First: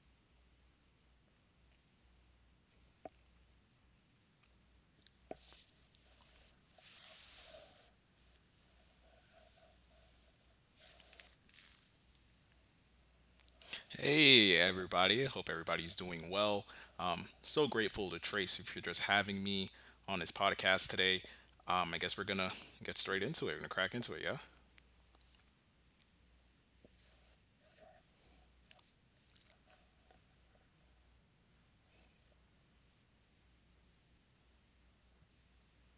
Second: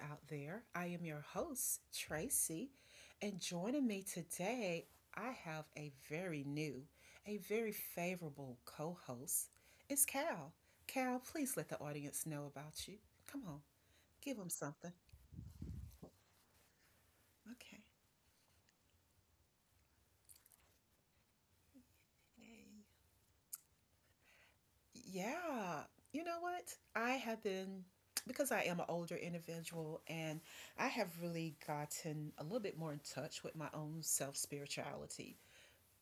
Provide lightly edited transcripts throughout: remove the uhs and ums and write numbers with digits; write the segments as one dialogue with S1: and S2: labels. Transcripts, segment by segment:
S1: out there. I am your host, Tracy, and joining me today, I have a very new, a very favorable co host. It's Cal. Cal, please let the audience know about you. Come on, give them
S2: Hey,
S1: something.
S2: everybody. Hope everybody's doing well. So
S1: Okay.
S2: grateful to Tracy for just having me on this podcast today. I guess we're going to
S1: Hey.
S2: get straight into it. We're going to crack into it, yeah?
S1: Yeah. You know what? I have been, because I am an older individual, and I have really gotten a little bit more in touch with my own self spirituality.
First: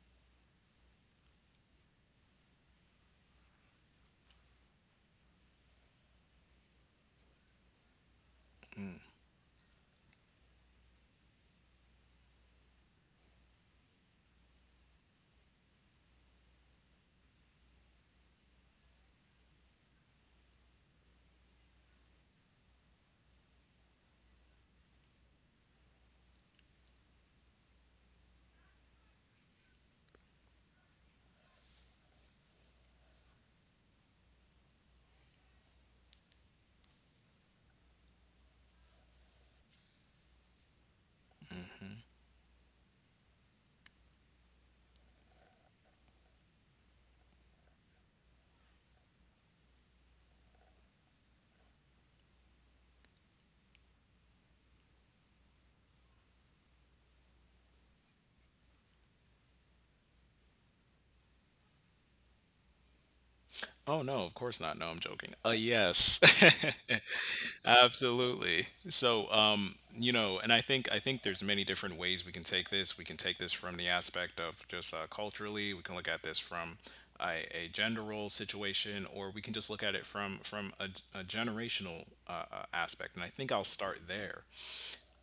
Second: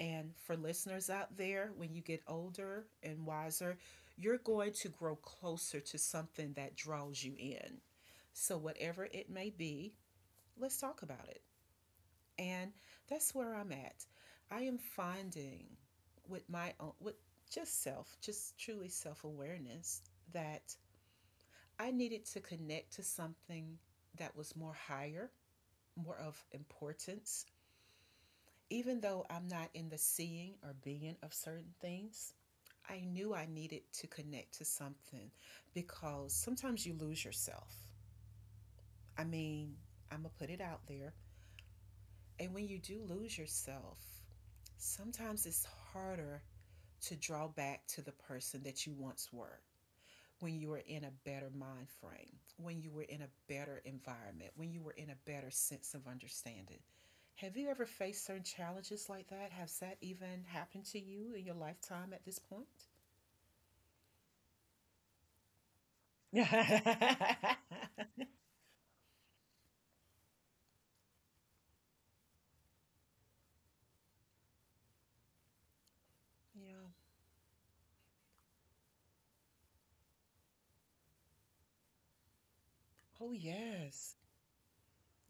S1: And for listeners out there, when you get older and wiser, you're going to grow closer to something that draws you in. So, whatever it may be, let's talk about it. And that's where I'm at. I am finding with just self, just truly self awareness, that I needed to connect to something that was more higher, more of importance. Even though I'm not in the seeing or being of certain things, I knew I needed to connect to something because sometimes you lose yourself. I mean, I'm going to put it out there. And when you do lose yourself, sometimes it's harder to draw back to the person that you once were when you were in a better mind frame, when you were in a better environment, when you were in a better sense of understanding. Have you ever faced certain challenges like that? Has that even happened to you in your lifetime at this point?
S2: Oh, no, of course not. No, I'm joking. Yes. Absolutely. So, you know, and I think there's many different ways we can take this. We can take this from the aspect of just culturally. We can look at this from
S1: Yeah.
S2: a gender role situation, or we can just look at it from a generational aspect. And
S1: Oh,
S2: I think I'll start
S1: yes.
S2: there.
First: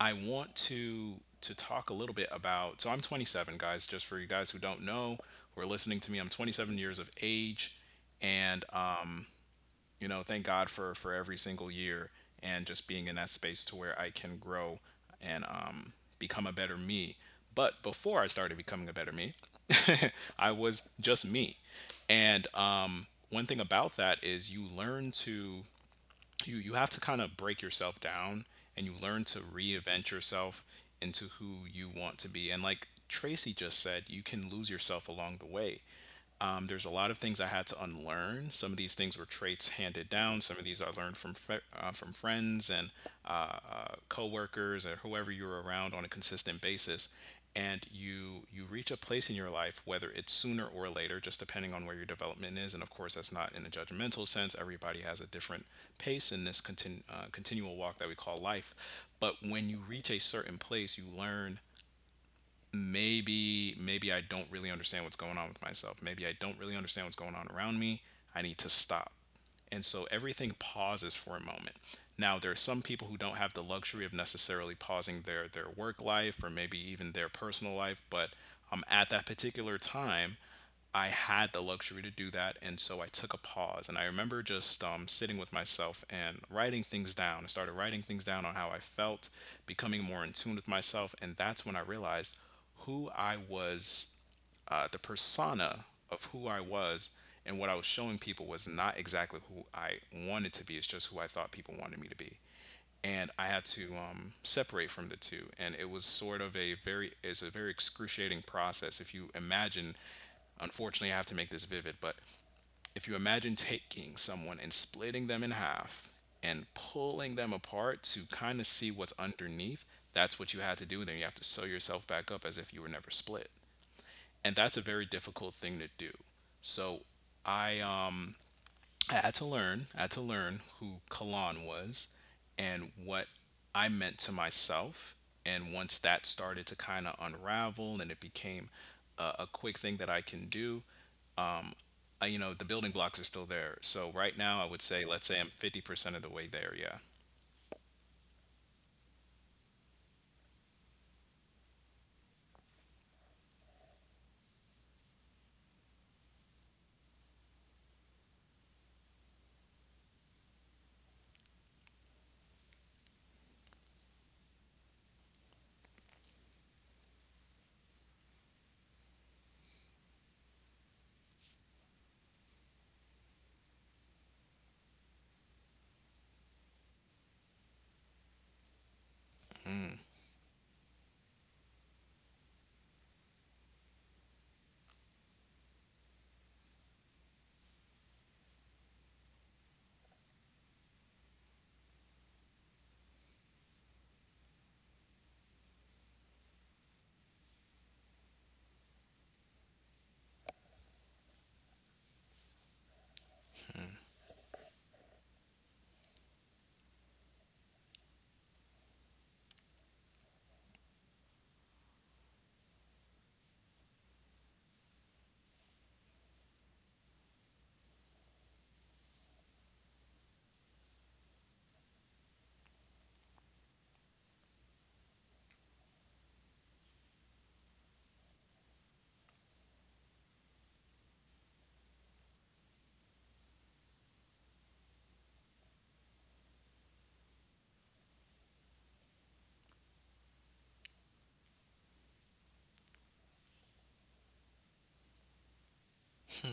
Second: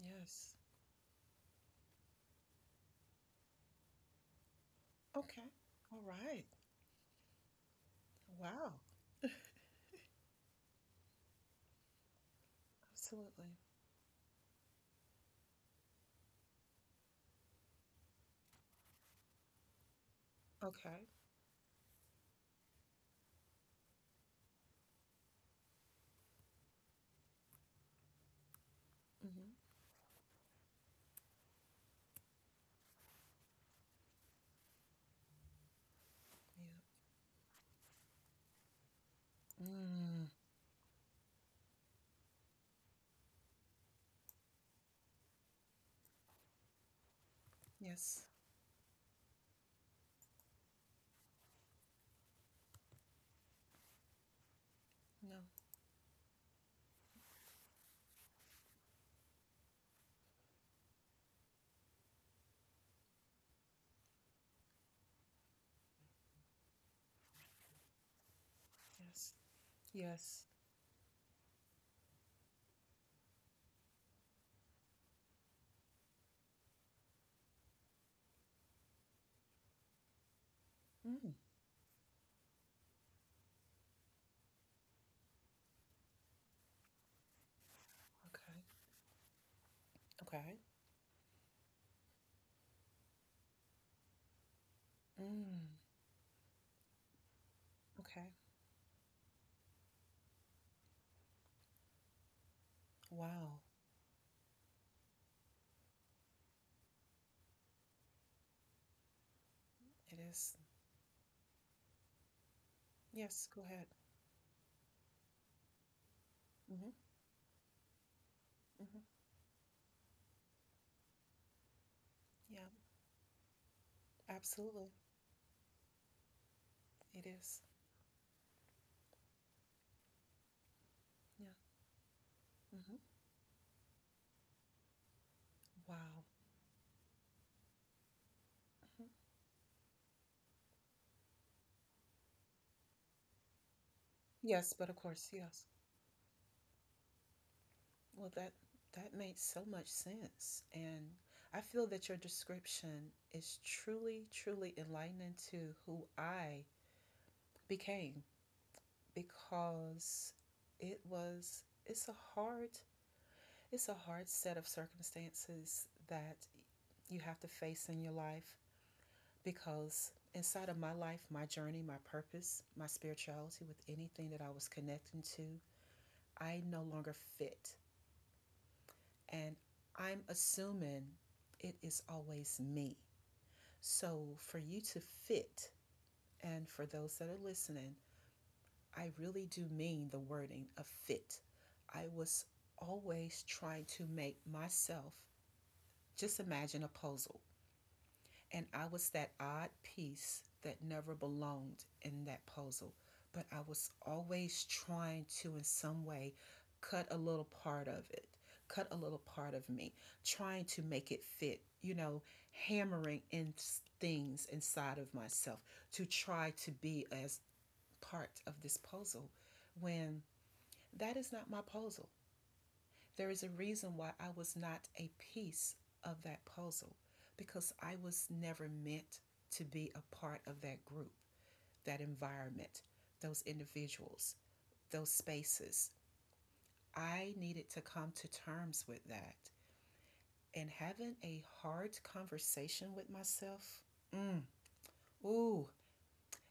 S2: I want to talk a little bit about. So I'm 27, guys. Just for you guys who don't know,
S1: Okay.
S2: who are listening
S1: All
S2: to me, I'm
S1: right.
S2: 27 years of age, and
S1: Wow.
S2: you know, thank god for every single year and just being in that
S1: Absolutely.
S2: space to where I can grow and become a better me. But before I started becoming a better me, I was
S1: Okay.
S2: just me. And one thing about that is you learn to, you have to kind of break yourself down and you learn to
S1: Hmm.
S2: reinvent yourself into who you want to be. And like Tracy just said, you can lose yourself along the way.
S1: Yeah.
S2: There's a lot of things I had to unlearn. Some of these things were traits handed
S1: Mm,
S2: down. Some of these I learned from from friends and uh, coworkers or whoever you're around on a consistent basis. And
S1: yes.
S2: you reach a place in your life, whether it's sooner or later, just depending on where your development is. And of course, that's not in a judgmental sense. Everybody has a
S1: No.
S2: different pace in this continual walk that we call life. But when you reach a certain place, you learn, maybe I don't really understand what's going on with myself. Maybe I don't really understand what's going on around me. I need to stop.
S1: Yes.
S2: And so
S1: Yes.
S2: everything pauses for a moment. Now, there are some people who don't have the luxury of necessarily pausing their work life or maybe even their personal life, but at that particular time, I
S1: Mm,
S2: had the luxury to do that. And so I took a pause. And I remember just sitting with myself and writing things down. I started writing things down on
S1: okay.
S2: how I felt, becoming more in tune
S1: Okay.
S2: with myself. And that's when I realized who I was, the
S1: Mm,
S2: persona of who I was and what I was showing
S1: okay.
S2: people was not exactly who I wanted to be. It's just who I thought people wanted me to be. And I
S1: Wow.
S2: had to separate from the two. And it was sort of a it's a very excruciating process. If you imagine,
S1: It is.
S2: unfortunately, I have to make this vivid, but if you
S1: Yes.
S2: imagine
S1: Go ahead.
S2: taking someone and splitting them in half and
S1: Hmm.
S2: pulling them apart to kind of see
S1: Hmm.
S2: what's underneath, that's what you had to do. And then you have to sew yourself back up as
S1: Yeah.
S2: if you were never split, and that's a
S1: Absolutely.
S2: very difficult thing to do. So
S1: It is.
S2: I um I had to learn, I had to learn who
S1: Yeah.
S2: Kalan was and
S1: Hmm.
S2: what I meant to myself. And once
S1: Wow.
S2: that started to kind of unravel and it became
S1: Mhm.
S2: a quick thing that I can do, you know, the building blocks are still there. So right now I
S1: Yes,
S2: would
S1: but of
S2: say, let's
S1: course,
S2: say I'm
S1: yes.
S2: 50% of the way there. Yeah,
S1: Well, that made so much sense, and I feel that your description is truly, truly enlightening to who I became because it was it's a hard set of circumstances that you have to face in your life because inside of my life, my journey, my purpose, my spirituality with anything that I was connecting to, I no longer fit. And I'm assuming it is always me. So for you to fit and for those that are listening, I really do mean the wording of fit. I was always trying to make myself just imagine a puzzle, and I was that odd piece that never belonged in that puzzle, but I was always trying to, in some way, cut a little part of it, cut a little part of me, trying to make it fit, you know, hammering in things inside of myself to try to be as part of this puzzle when that is not my puzzle. There is a reason why I was not a piece of that puzzle because I was never meant to be a part of that group, that environment, those individuals, those spaces. I needed to come to terms with that. And having a hard conversation with myself, mm, ooh,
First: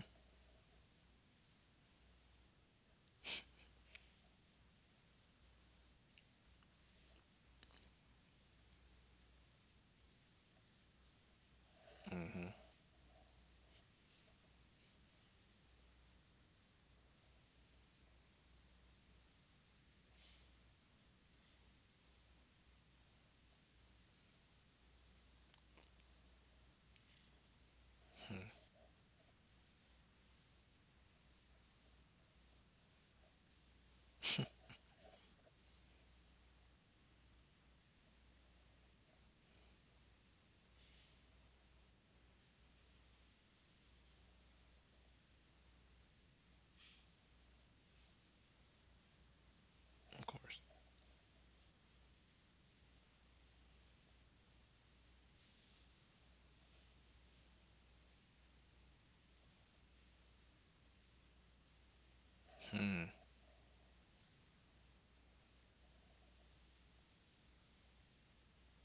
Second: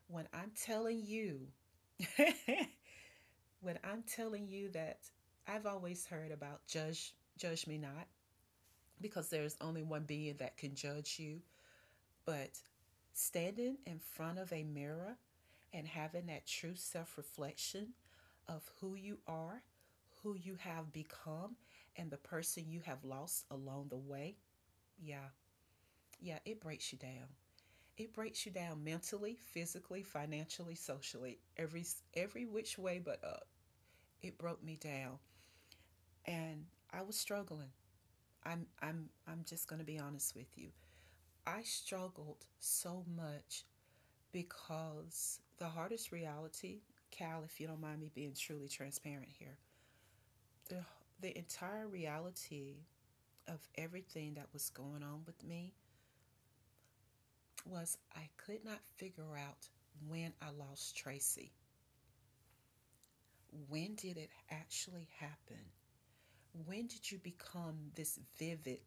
S1: when I'm telling you, when I'm telling you that I've always heard about judge me not because there's only one being that can judge you. But standing in front of a mirror and having that true self reflection of who you are, who you have become, and the person you have lost along the way, yeah, yeah, it breaks you down. It breaks you down mentally, physically, financially, socially, every which way but up. It broke me down, and I was struggling. I'm just going to be honest with you. I struggled so much because the hardest reality, Cal, if you don't mind me being truly transparent here,
S2: of course.
S1: the, the entire reality of everything that was going on with me was I could not figure out when I lost Tracy. When did it actually happen? When did you become this vivid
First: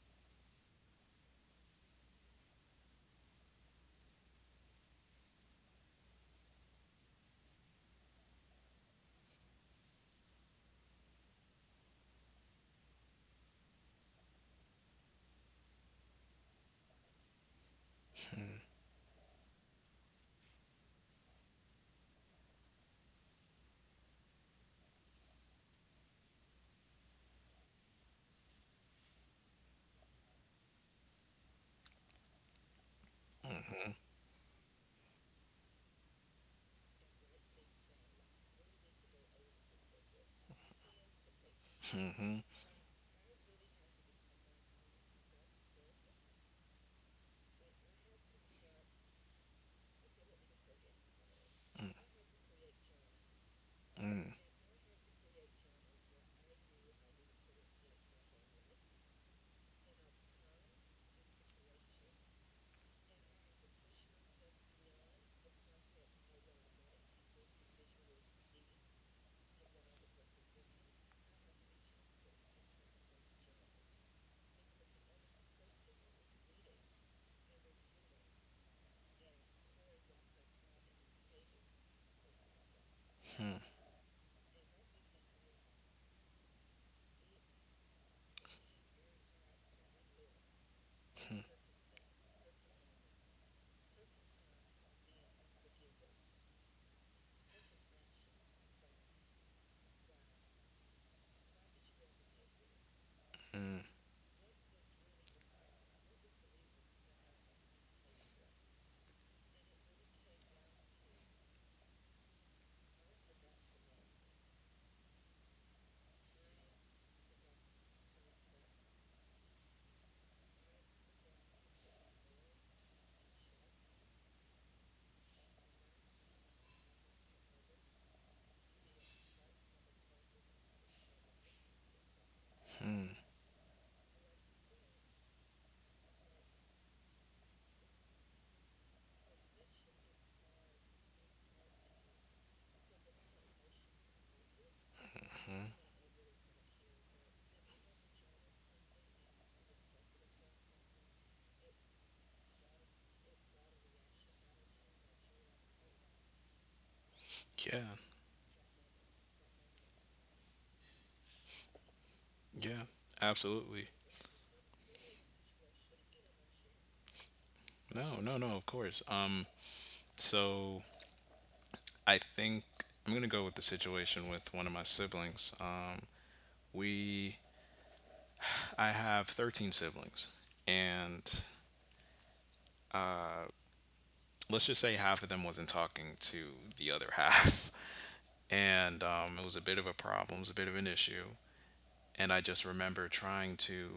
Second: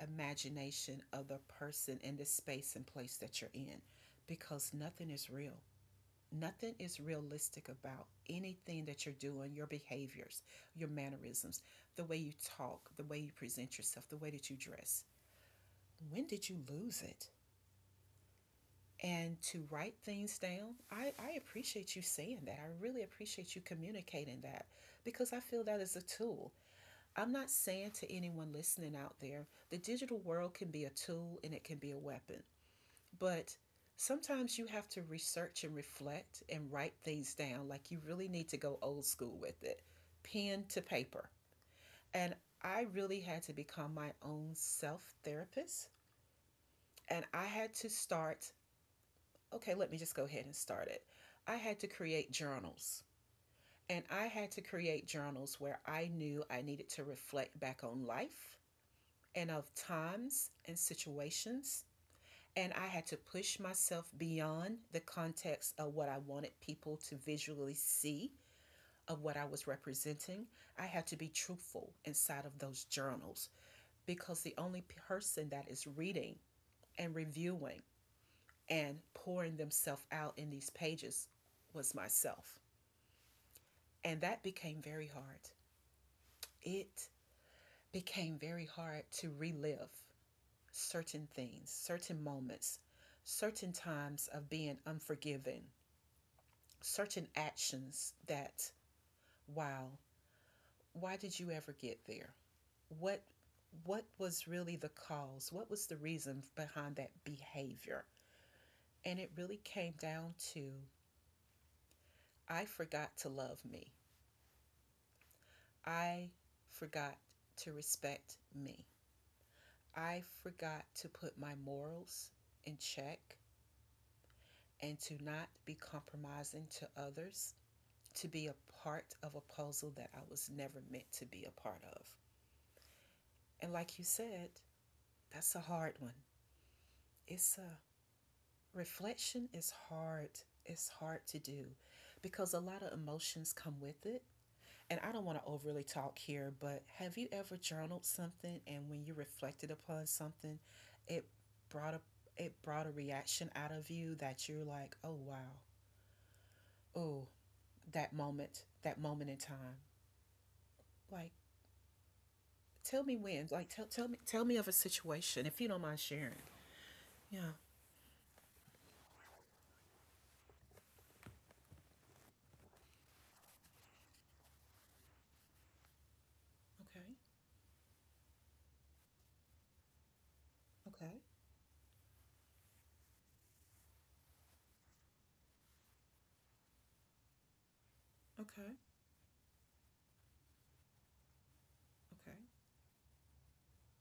S1: imagination of the person in the space and place that you're in? Because nothing is real. Nothing is realistic about anything that you're doing, your behaviors, your mannerisms, the way you talk, the way you present yourself, the way that you dress. When did you lose it? And to write things down, I appreciate you saying that. I really appreciate you communicating that because I feel that is a tool. I'm not saying to anyone listening out there, the digital world can be a tool and it can be a weapon. But sometimes you have to research and reflect and write things down. Like you really need to go old school with it, pen to paper. And I really had to become my own self therapist. And I had to start, okay, let me just go ahead and start it. I had to create journals. And I
S2: Mm,
S1: had to create journals where I knew I needed to reflect back on life and of times and situations. And I had to push myself beyond the context of what I wanted people to visually see of what I was representing. I had to be truthful inside of those journals because the only person that is reading and reviewing and pouring themselves out in these pages was myself. And that became very hard. It became very hard to relive certain things, certain moments, certain times of being unforgiving, certain actions that, wow, why did you ever get there? what what was really the cause? What was the reason behind that behavior? And it really came down to, I forgot to love me. I forgot to respect me. I forgot to put my morals in check and to not be compromising to others, to be a part of a puzzle that I was never meant to be a part of. And like you said, that's a hard one. It's a Reflection is hard. It's hard to do because a lot of emotions come with it. And I don't want to overly talk here, but have you ever journaled something and when you reflected upon something, it brought a it brought a reaction out of you that you're like, "Oh wow. Oh,
S2: yeah,
S1: that moment in time." Like,
S2: yeah,
S1: tell me when. Like tell
S2: absolutely.
S1: tell me tell me of a situation if you don't mind sharing. Yeah.
S2: No, no, no, of course. So I think I'm gonna go with the situation with one of my siblings.
S1: Okay.
S2: We I have 13 siblings,
S1: Okay.
S2: and let's just say half of them wasn't talking to the other half,
S1: Okay.
S2: and it was a bit of a problem, it was a bit of an issue, and
S1: Okay.
S2: I just remember trying to,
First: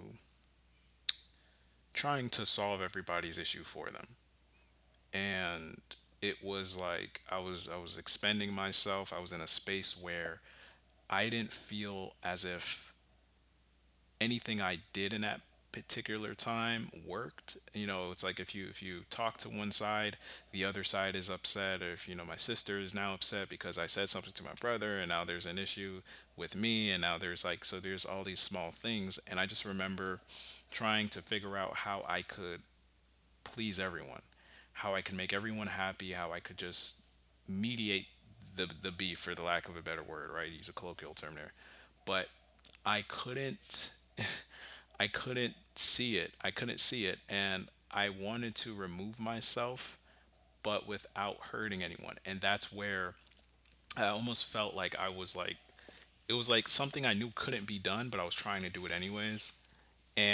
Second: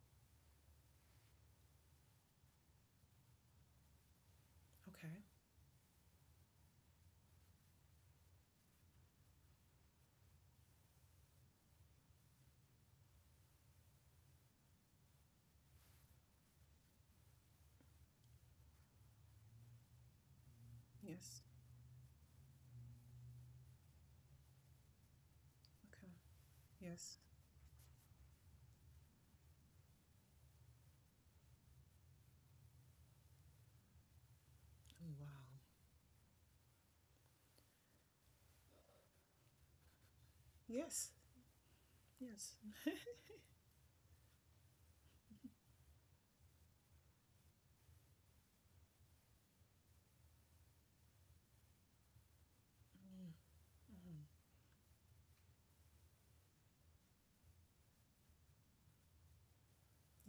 S2: trying to solve everybody's issue for them,
S1: Okay.
S2: and it was like I was expending myself. I was in a space where I didn't feel as if anything I did in that particular time worked. You know, it's like if you, if you talk to one side, the other side is
S1: Yes.
S2: upset. Or if you know, my sister is now upset because I said something to my brother and now there's an issue
S1: Okay.
S2: with me, and now
S1: Yes.
S2: there's like, so there's all these small things. And I just remember trying to figure out how I could please everyone, how I could make
S1: Wow.
S2: everyone happy, how I could just mediate the beef, for the lack of a better word, right? Use a
S1: Yes.
S2: colloquial term there. But
S1: Yes.
S2: i couldn't I couldn't see it. I couldn't see it. And I wanted to remove myself, but without hurting anyone. And that's where I almost felt like I was like, it was like something I knew couldn't be done, but I was trying to do it anyways.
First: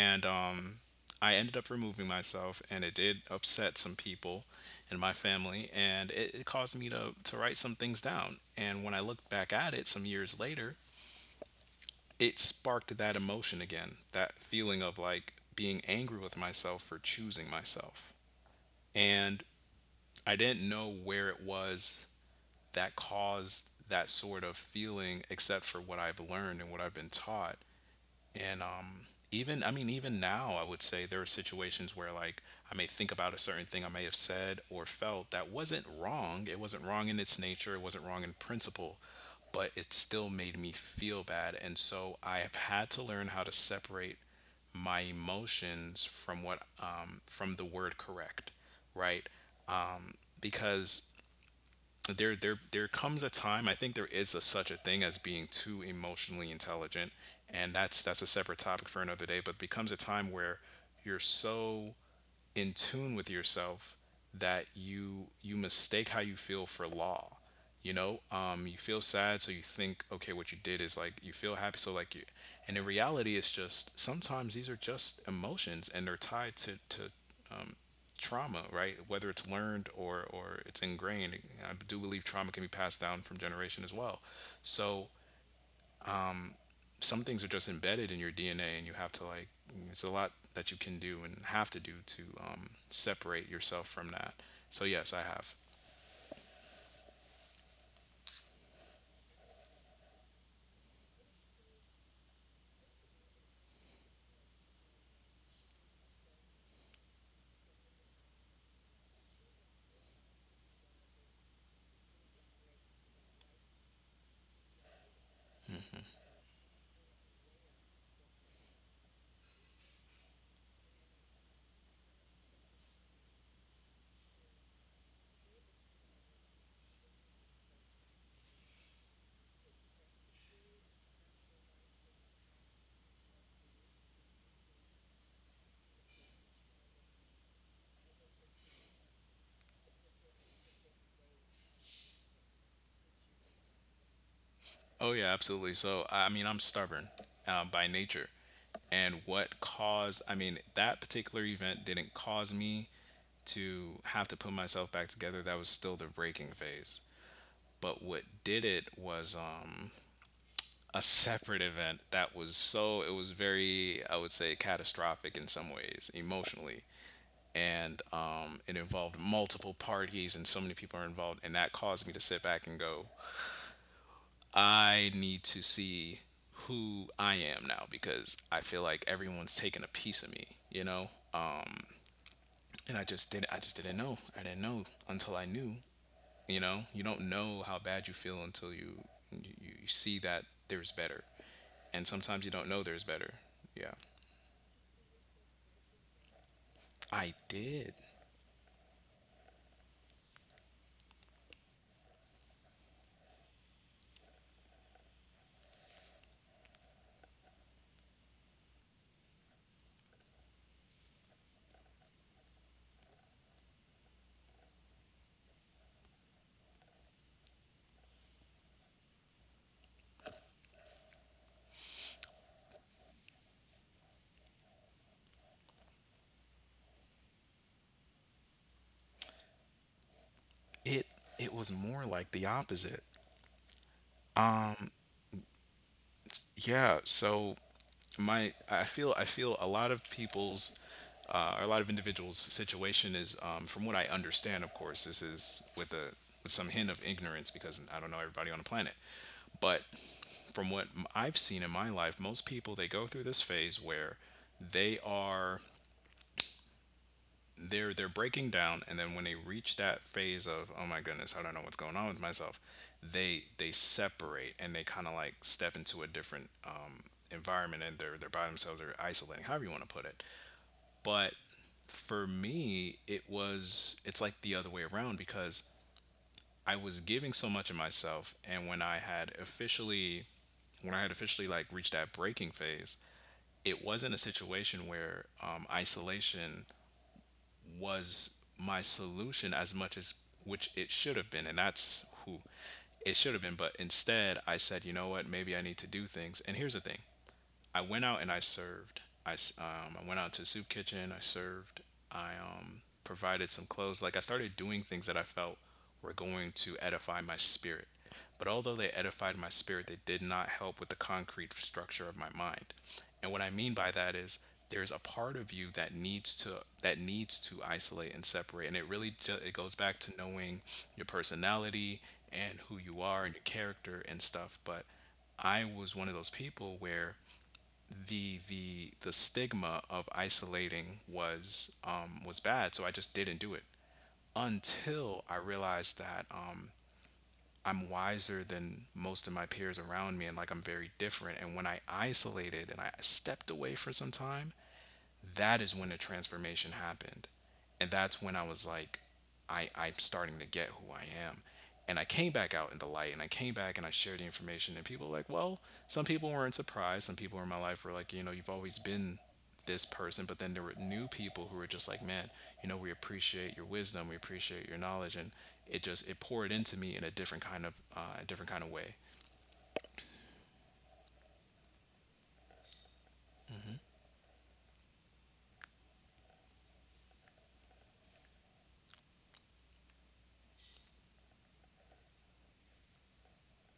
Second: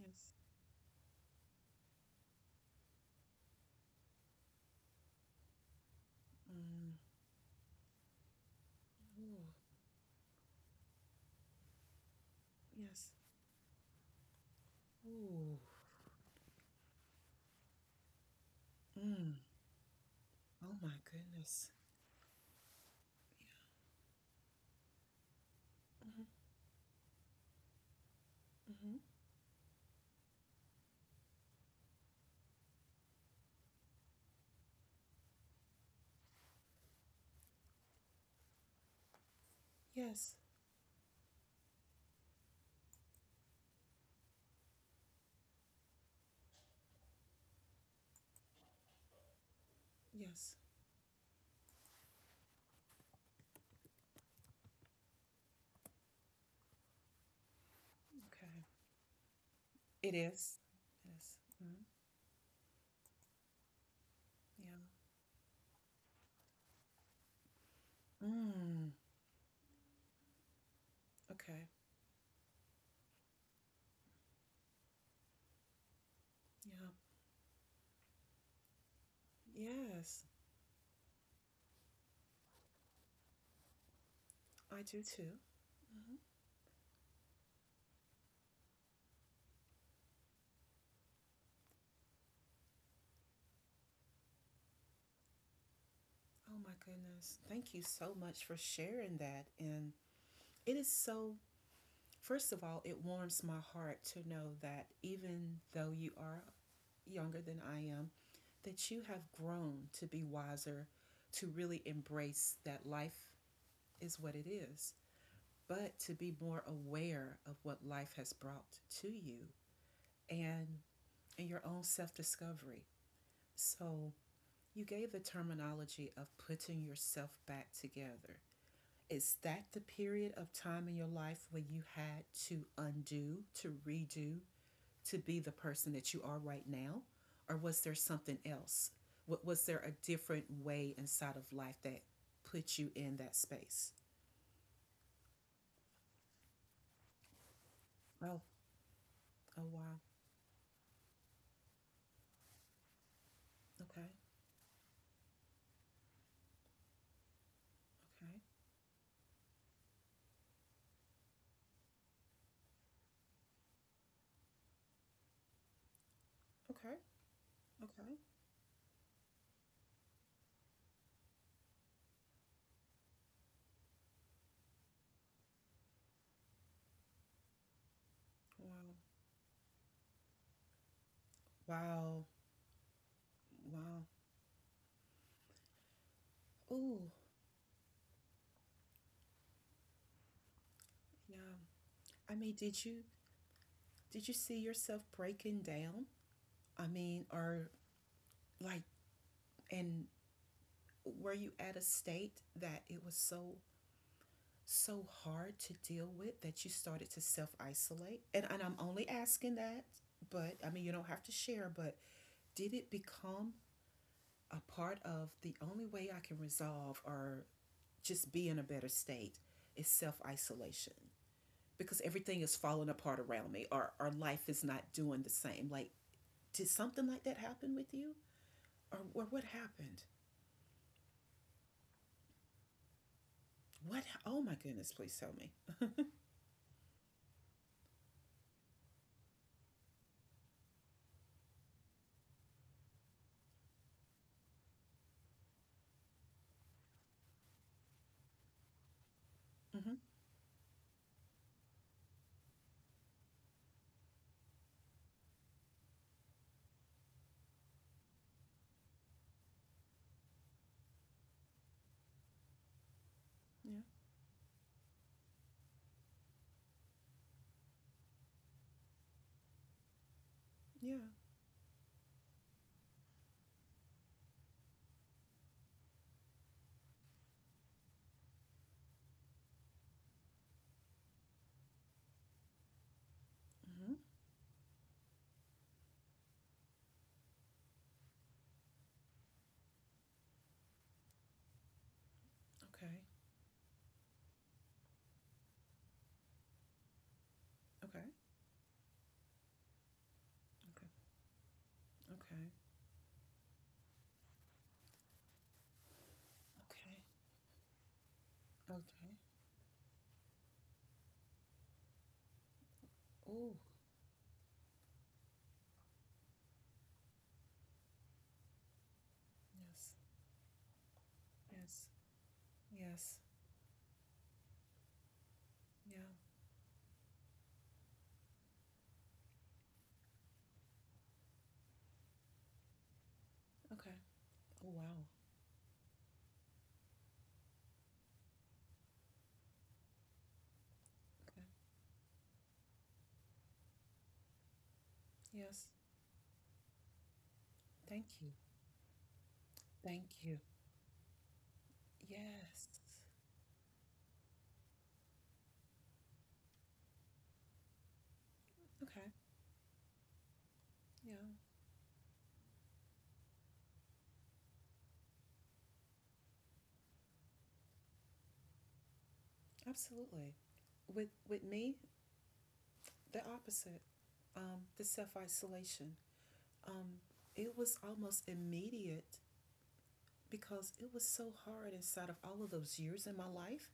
S1: Mm, mm, yes.
S2: I ended up removing myself, and it did upset some people in my family. And it caused me
S1: Mm.
S2: to write some things down. And when I looked
S1: Ooh.
S2: back at it some years later, it sparked
S1: Yes.
S2: that emotion again, that feeling of like
S1: Ooh.
S2: being angry with myself for choosing myself.
S1: Mm.
S2: And I didn't
S1: Oh
S2: know
S1: my
S2: where it
S1: goodness.
S2: was that
S1: Yeah.
S2: caused that sort of feeling, except for what I've learned and what I've been taught. And
S1: Mm-hmm. Mm-hmm.
S2: even, I mean, even now, I would say there are situations where like I may think about a certain thing I may have said or felt that wasn't wrong. It wasn't wrong in its nature, it wasn't wrong in principle, but it still
S1: Yes.
S2: made me feel bad. And so I have had to learn how to separate my emotions from what, from the word correct, right?
S1: Yes.
S2: Because there comes a time, I think there is a such a thing as being too emotionally intelligent, and that's a
S1: Okay.
S2: separate topic for another day. But becomes a
S1: It
S2: time
S1: is.
S2: where
S1: It
S2: you're
S1: is. Mm.
S2: so in tune with yourself that
S1: Yeah.
S2: you mistake how you feel for law. You know, you
S1: Mm.
S2: feel sad so you think okay what you did is like, you feel
S1: Okay.
S2: happy so like you. And in reality, it's just sometimes these are just emotions and they're tied
S1: Yeah.
S2: to trauma, right? Whether it's learned
S1: Yes.
S2: or it's ingrained, I do believe trauma can be passed down from generation as well.
S1: I do
S2: So
S1: too. Hmm.
S2: some things are just embedded in your DNA, and you have to like. It's a lot that you can do and have to do to separate yourself from that. So yes, I have.
S1: Oh my goodness. Thank you so much for sharing that. And it is so. First of all, it warms my heart to know that even though you are younger than I am, that you have grown to be wiser, to really embrace that life is what it is, but to be more aware of what life has brought to you and in your own self discovery. So, you gave the terminology of putting yourself back together. Is that the period of time in your life when you had to undo, to redo, to be the person that you are right now? Or was there something else? What was there a different way inside of life that put you in that space?
S2: Oh yeah, absolutely. So I mean, I'm stubborn by nature,
S1: Oh,
S2: and what
S1: oh wow.
S2: caused? I mean, that particular event didn't cause me to
S1: Okay.
S2: have to put myself back together, that was still the breaking phase, but what did it was a separate event that was, so it was very, I would say catastrophic in some ways emotionally.
S1: Okay. Okay.
S2: And
S1: Okay.
S2: it involved multiple parties and so many people are involved, and that caused me to sit back and go, I need to see who I am now, because I feel like everyone's taking a piece of me, you know?
S1: Wow. Wow.
S2: And I just didn't
S1: Wow.
S2: know, I didn't know until I knew. You know, you
S1: Ooh,
S2: don't know how bad you feel until you, you see that there's better.
S1: yeah.
S2: And
S1: I
S2: sometimes you
S1: mean,
S2: don't know
S1: did
S2: there's
S1: you
S2: better. Yeah,
S1: did you see yourself breaking down? I mean,
S2: I
S1: or
S2: did.
S1: like, and were you at a state that it was so so hard to deal with that you started to self isolate? And I'm only asking that, but I mean, you don't have to share, but did it become a part of the only way I can resolve or just be in a better state is self isolation? Because everything is falling apart around me, or life is not doing the same. Like, did something like that happen with you? Or what happened?
S2: it it was more like the opposite.
S1: What? Oh my goodness, please tell me.
S2: Yeah, so my I feel, I feel a lot of people's, or a lot of individuals situation is, from what I understand, of course this is with a, with some hint of ignorance because I don't know everybody on the planet, but
S1: Mm-hmm.
S2: from what I've seen in my life, most people, they go through this phase where they are they're breaking down. And then when they reach that phase of, oh my goodness, I don't know what's going on with myself, they
S1: Yeah.
S2: separate and they kind of like step into a different environment, and they're by themselves, they're isolating, however you want to put it.
S1: Yeah.
S2: But for me, it was, it's like the other way around, because I was giving so much of myself. And when I had officially, when I had officially like reached that breaking phase, it
S1: Mm-hmm.
S2: wasn't a situation where isolation was my solution as much as, which it should have been, and that's who
S1: Okay.
S2: it should have been. But instead I said, you know what, maybe I need to do things. And here's the thing, I went
S1: Okay.
S2: out and I served. I went out to the soup
S1: Okay.
S2: kitchen. I served. I
S1: Okay.
S2: provided some clothes. Like I started doing things that I felt were going to
S1: Okay.
S2: edify my spirit. But although
S1: Okay.
S2: they edified my spirit, they did not help with the concrete structure of my mind. And what I
S1: Oh,
S2: mean by that is there's a part of you that needs to isolate and separate. And it really it goes
S1: yes.
S2: back to knowing your
S1: Yes.
S2: personality and who you
S1: Yes.
S2: are and your character and stuff. But I was
S1: Yeah.
S2: one of those people where the stigma of isolating was bad, so I just didn't do it
S1: Okay. Oh, wow.
S2: until I realized that I'm wiser than most of my peers around me, and like I'm very different.
S1: Okay.
S2: And when I isolated and I stepped away for some time, that
S1: Yes.
S2: is when the transformation happened. And
S1: Thank
S2: that's
S1: you.
S2: when I was like, I'm
S1: Thank
S2: starting
S1: you.
S2: to get who I am. And I came back out
S1: Yes.
S2: in the light and I came back and I shared the information. And people were like, well, some people weren't surprised. Some people in my life were like, you know, you've always
S1: Okay.
S2: been this person. But then there were new
S1: Yeah.
S2: people who were just like, man, you know, we appreciate your wisdom. We appreciate your knowledge. And it poured into me in a different kind of, a different kind of way.
S1: Absolutely. With me, the opposite. The self-isolation. Um, it was almost immediate because it was so hard inside of all of those years in my life,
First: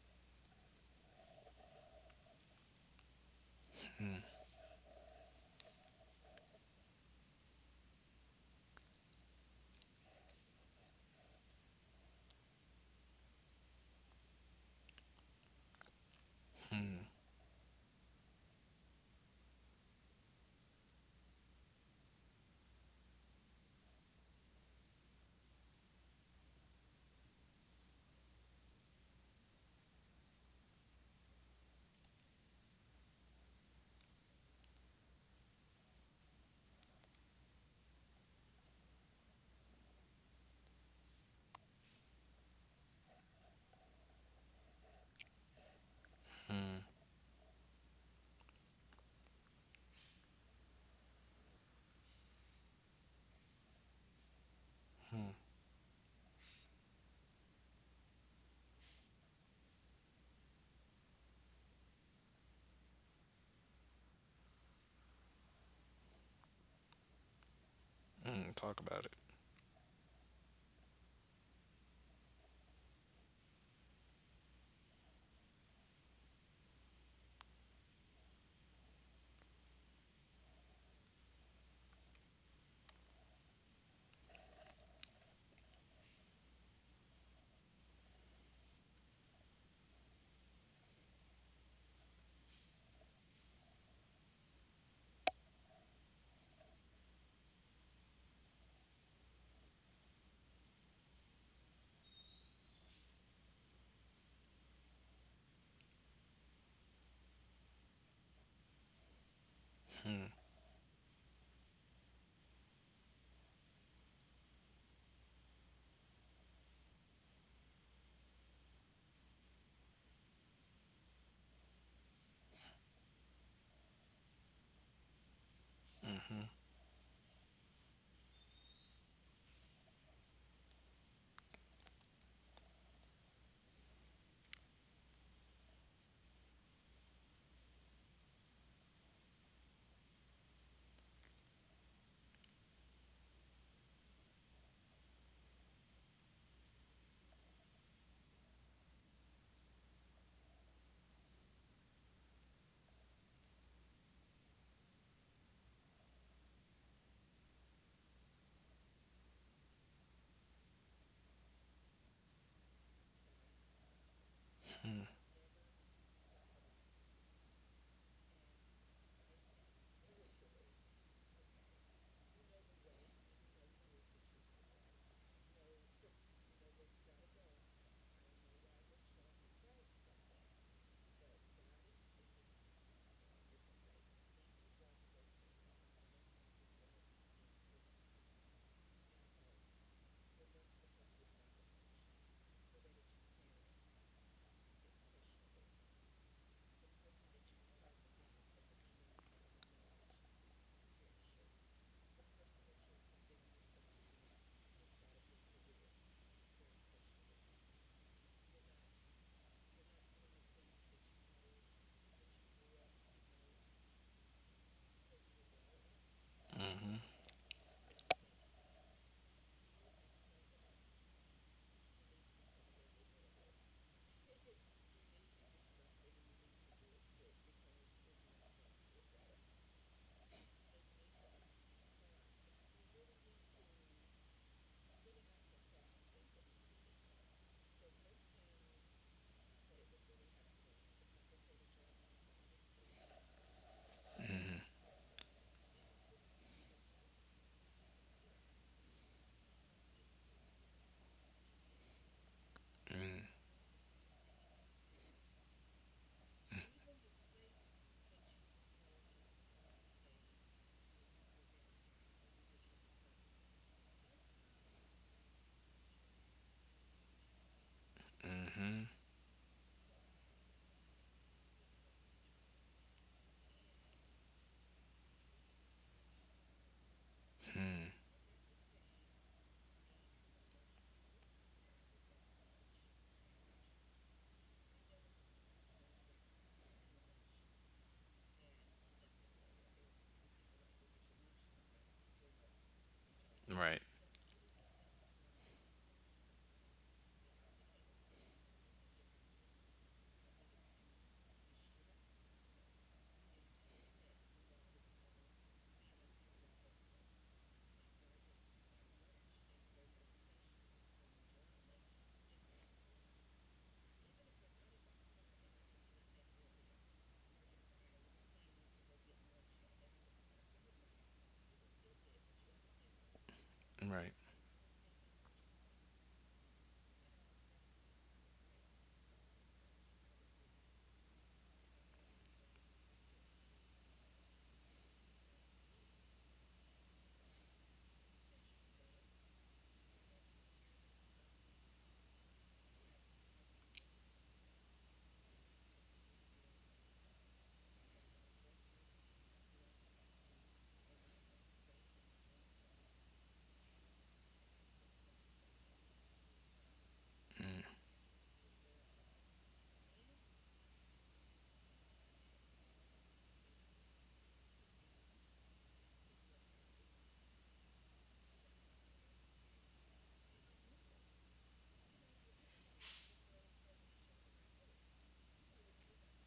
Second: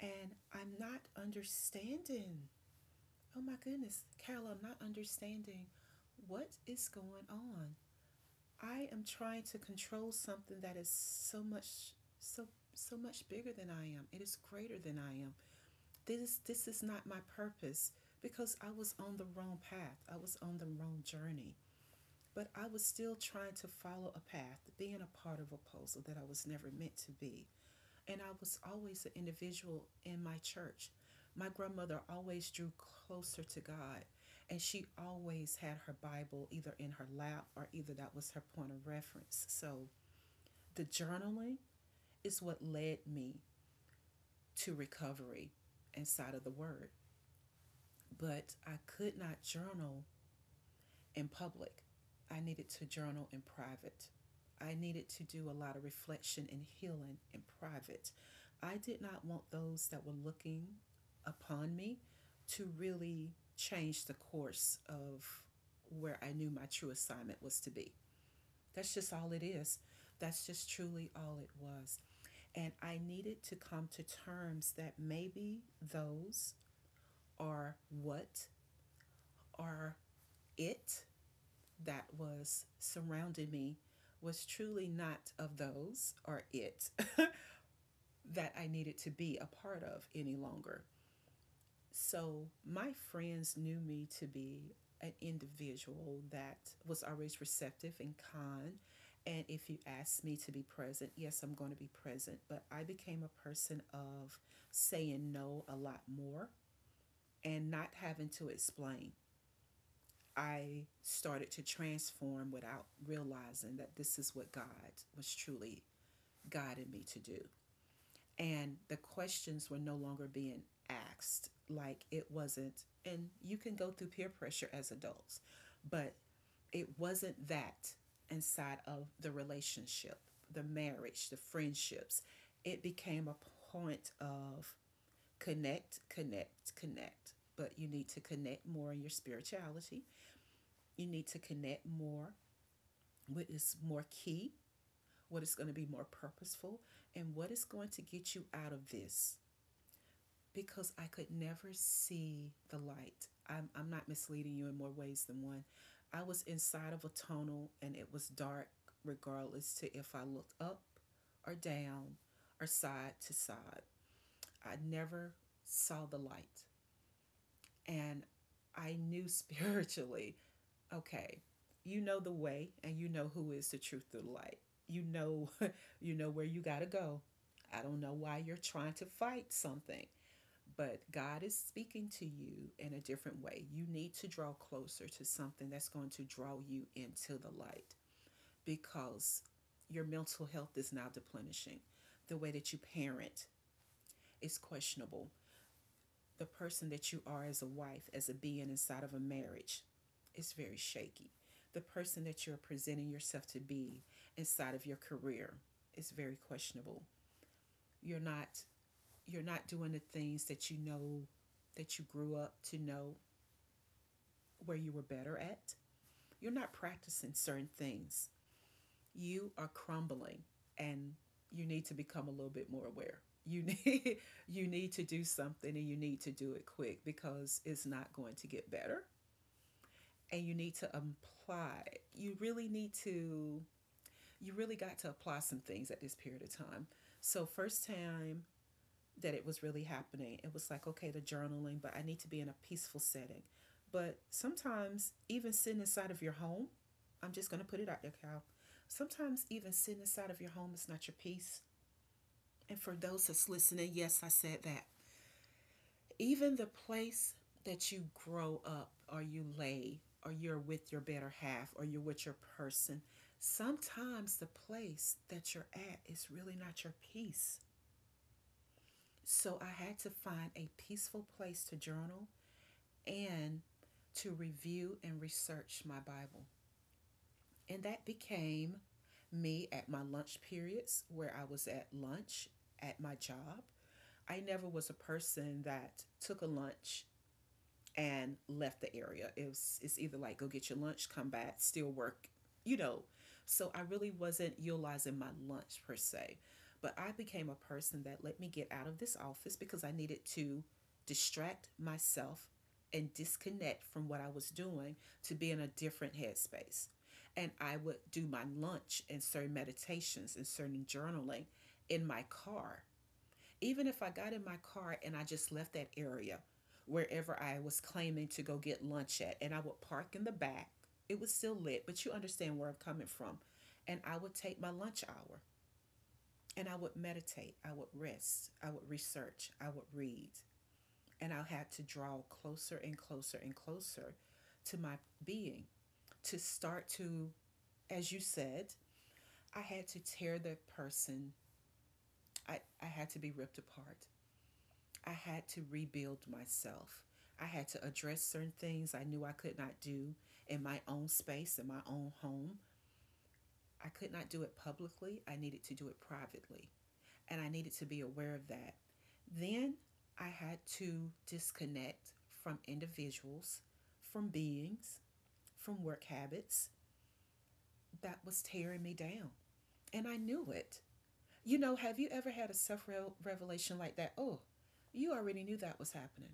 S1: and I'm not understanding. Oh my goodness, Carol, I'm not understanding. What is going on? I am trying to control something that is so much, so so much bigger than I am. It is greater than I am. This is not
S2: Hmm.
S1: my purpose because I was on the wrong path. I was on the wrong journey. But I was still trying to follow a path, being a part of a puzzle that I was never meant to be. And I was always an individual in my church. My grandmother always drew closer to God, and she always had her Bible either in her lap or either that was her point of reference. So the journaling is what led me to recovery inside of the Word. But I could not journal in public. I needed to journal in private. I needed to do a lot of reflection and healing in private. I did not want those that were looking upon me to really change the course of where I knew my true assignment was to be.
S2: Mm, talk
S1: That's
S2: about
S1: just
S2: it.
S1: all it is. That's just truly all it was. And I needed to come to terms that maybe those are what are it that was surrounding me was truly not of those or it that I needed to be a part of any longer. So my friends knew me to be an individual that was always receptive and kind. And if you asked me to be present, yes, I'm going to be present. But I became a person of saying no a lot more and not having to explain.
S2: Hmm.
S1: I started to transform without realizing that this is what God was truly guiding me to do. And the questions were no longer being asked like it wasn't. And you can go through peer pressure as adults, but
S2: Mm-hmm.
S1: it wasn't that inside of the relationship, the marriage, the friendships. It became a point of connect, connect, connect. But you need to connect more in your spirituality. You need to connect more what is more key, what is going to be more purposeful, and what is going to get you out of this. Because I could never see the light. I'm not misleading you in more ways than one. I was inside of a tunnel and it was dark, regardless to if I looked up or down or side to side. I never saw the light. And I knew spiritually okay, you know the way and you know who is the truth of the light. You know you know where you got to go. I don't know why you're trying to fight something, but God is speaking to you in a different way. You need to draw closer to something that's going to draw you into the light because your mental health is now deplenishing. The way that you parent is questionable, the person that you are as a wife, as a being inside of a marriage, is very shaky. The person that you're presenting yourself to be inside of your career is very questionable. You're not you're not doing the things that you know that you grew up to know where you were better at. You're not
S2: Mm-hmm.
S1: practicing certain things. You are crumbling and you need to become a little bit more aware. You need you need to do something and you need to do it quick, because it's not going to get better and you need to apply. You really need to, you really got to apply some things at this period of time. So, first time that it was really happening, it was like, okay, the journaling, but I need to be in a peaceful setting. But sometimes, even sitting inside of your home, I'm just going to put it out there, Cal. Sometimes, even sitting inside of your home is not your peace. And for those that's listening, yes, I said that, even the place that you grow up or you lay or you're with your better half or you're with your person, sometimes the place that you're at is really not your peace.
S2: Mm-hmm.
S1: So I had to find a peaceful place to journal and to review and research my Bible. And that became me at my lunch periods, where I was at lunch at my job. I never was a person that took a lunch and left the area. It was, it's either like go get your lunch, come back, still work, you know. So I
S2: Right.
S1: really wasn't utilizing my lunch per se. But I became a person that, let me get out of this office, because I needed to distract myself and disconnect from what I was doing to be in a different headspace. And I would do my lunch and certain meditations and certain journaling in my car. Even if I got in my car and I just left that area, wherever I was claiming to go get lunch at, and I would park in the back, it was still lit, but you understand where I'm coming from. And I
S2: Right.
S1: would take my lunch hour and I would meditate, I would rest, I would research, I would read, and I had to draw closer and closer and closer to my being, to start to, as you said, I had to tear the person, I had to be ripped apart. I had to rebuild myself. I had to address certain things I knew I could not do in my own space, in my own home. I could not do it publicly. I needed to do it privately. And I needed to be aware of that. Then I had to disconnect from individuals, from beings, from work habits that was tearing me down. And I knew it. You know, have you ever had a self revelation like that? Oh, you already knew that was happening,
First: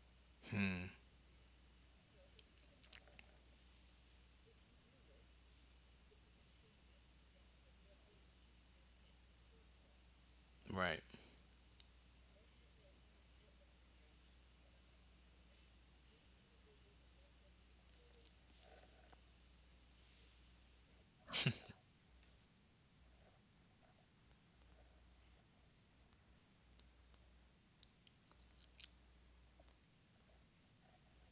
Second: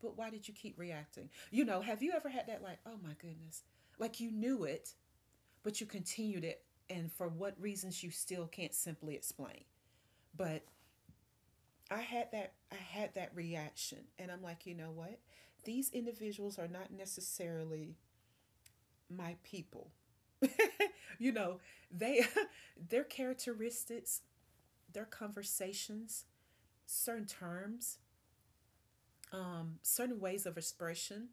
S1: but why did you keep reacting? You know, have you ever had that, like, oh my goodness, like you knew it, but you continued it, and for what reasons you still can't simply explain. But
S2: Right.
S1: I had that reaction, and I'm like, you know what? These individuals are not necessarily my people. You know, they their characteristics, their conversations, certain terms, certain ways of expression.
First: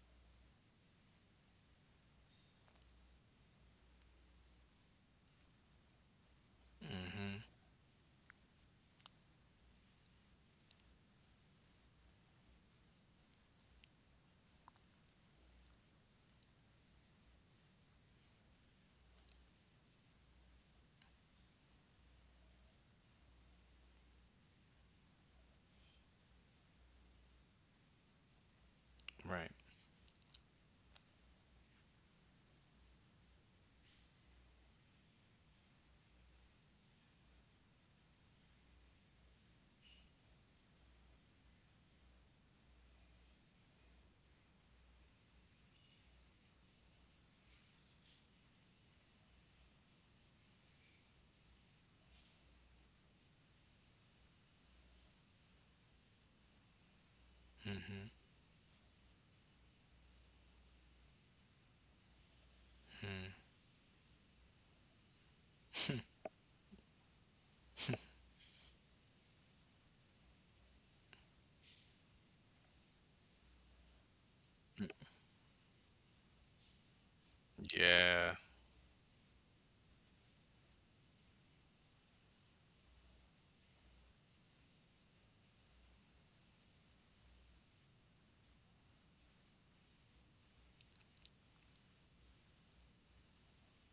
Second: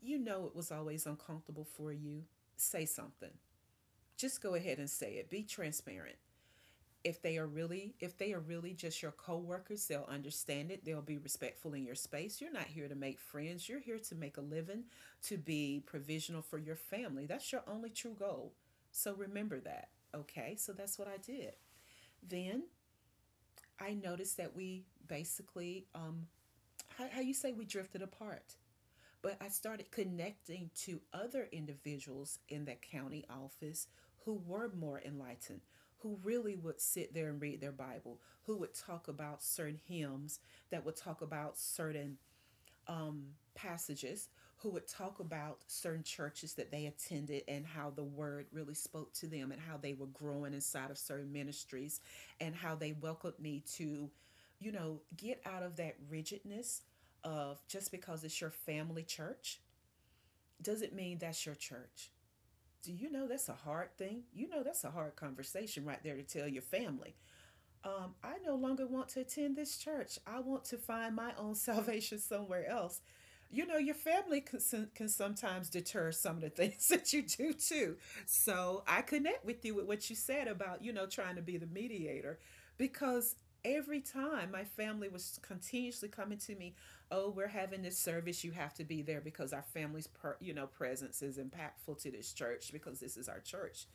S1: You know it was always uncomfortable for you. Say something. Just go ahead and say it. Be transparent. If they are really just your coworkers, they'll understand it. They'll be respectful in your space. You're not here to make friends. You're here to make a living, to be provisional for your family. That's your only true goal. So remember that. Okay? So that's what I did. Then I noticed that we basically how you say, we drifted apart. But I
S2: Right.
S1: started connecting to other individuals in that county office who were more enlightened, who really would sit there and read their Bible, who would talk about certain hymns, that would talk about certain um, passages, who would talk about certain churches that they attended and how the word really spoke to them and how they were growing inside of certain ministries, and how they welcomed me to, you know, get out of that rigidness of, just
S2: Mm-hmm.
S1: because it's your family church doesn't mean that's your church. Do you know that's a hard thing? You know that's a hard conversation right there, to tell your family, I no longer want to attend this church. I want to find my own salvation somewhere else. You know, your family can sometimes deter some of the things that you do too.
S2: Yeah.
S1: So I connect with you with what you said about, you know, trying to be the mediator, because every time my family was continuously coming to me, oh, we're having this service. You have to be there because our family's, you know, presence is impactful to this church because this is our church.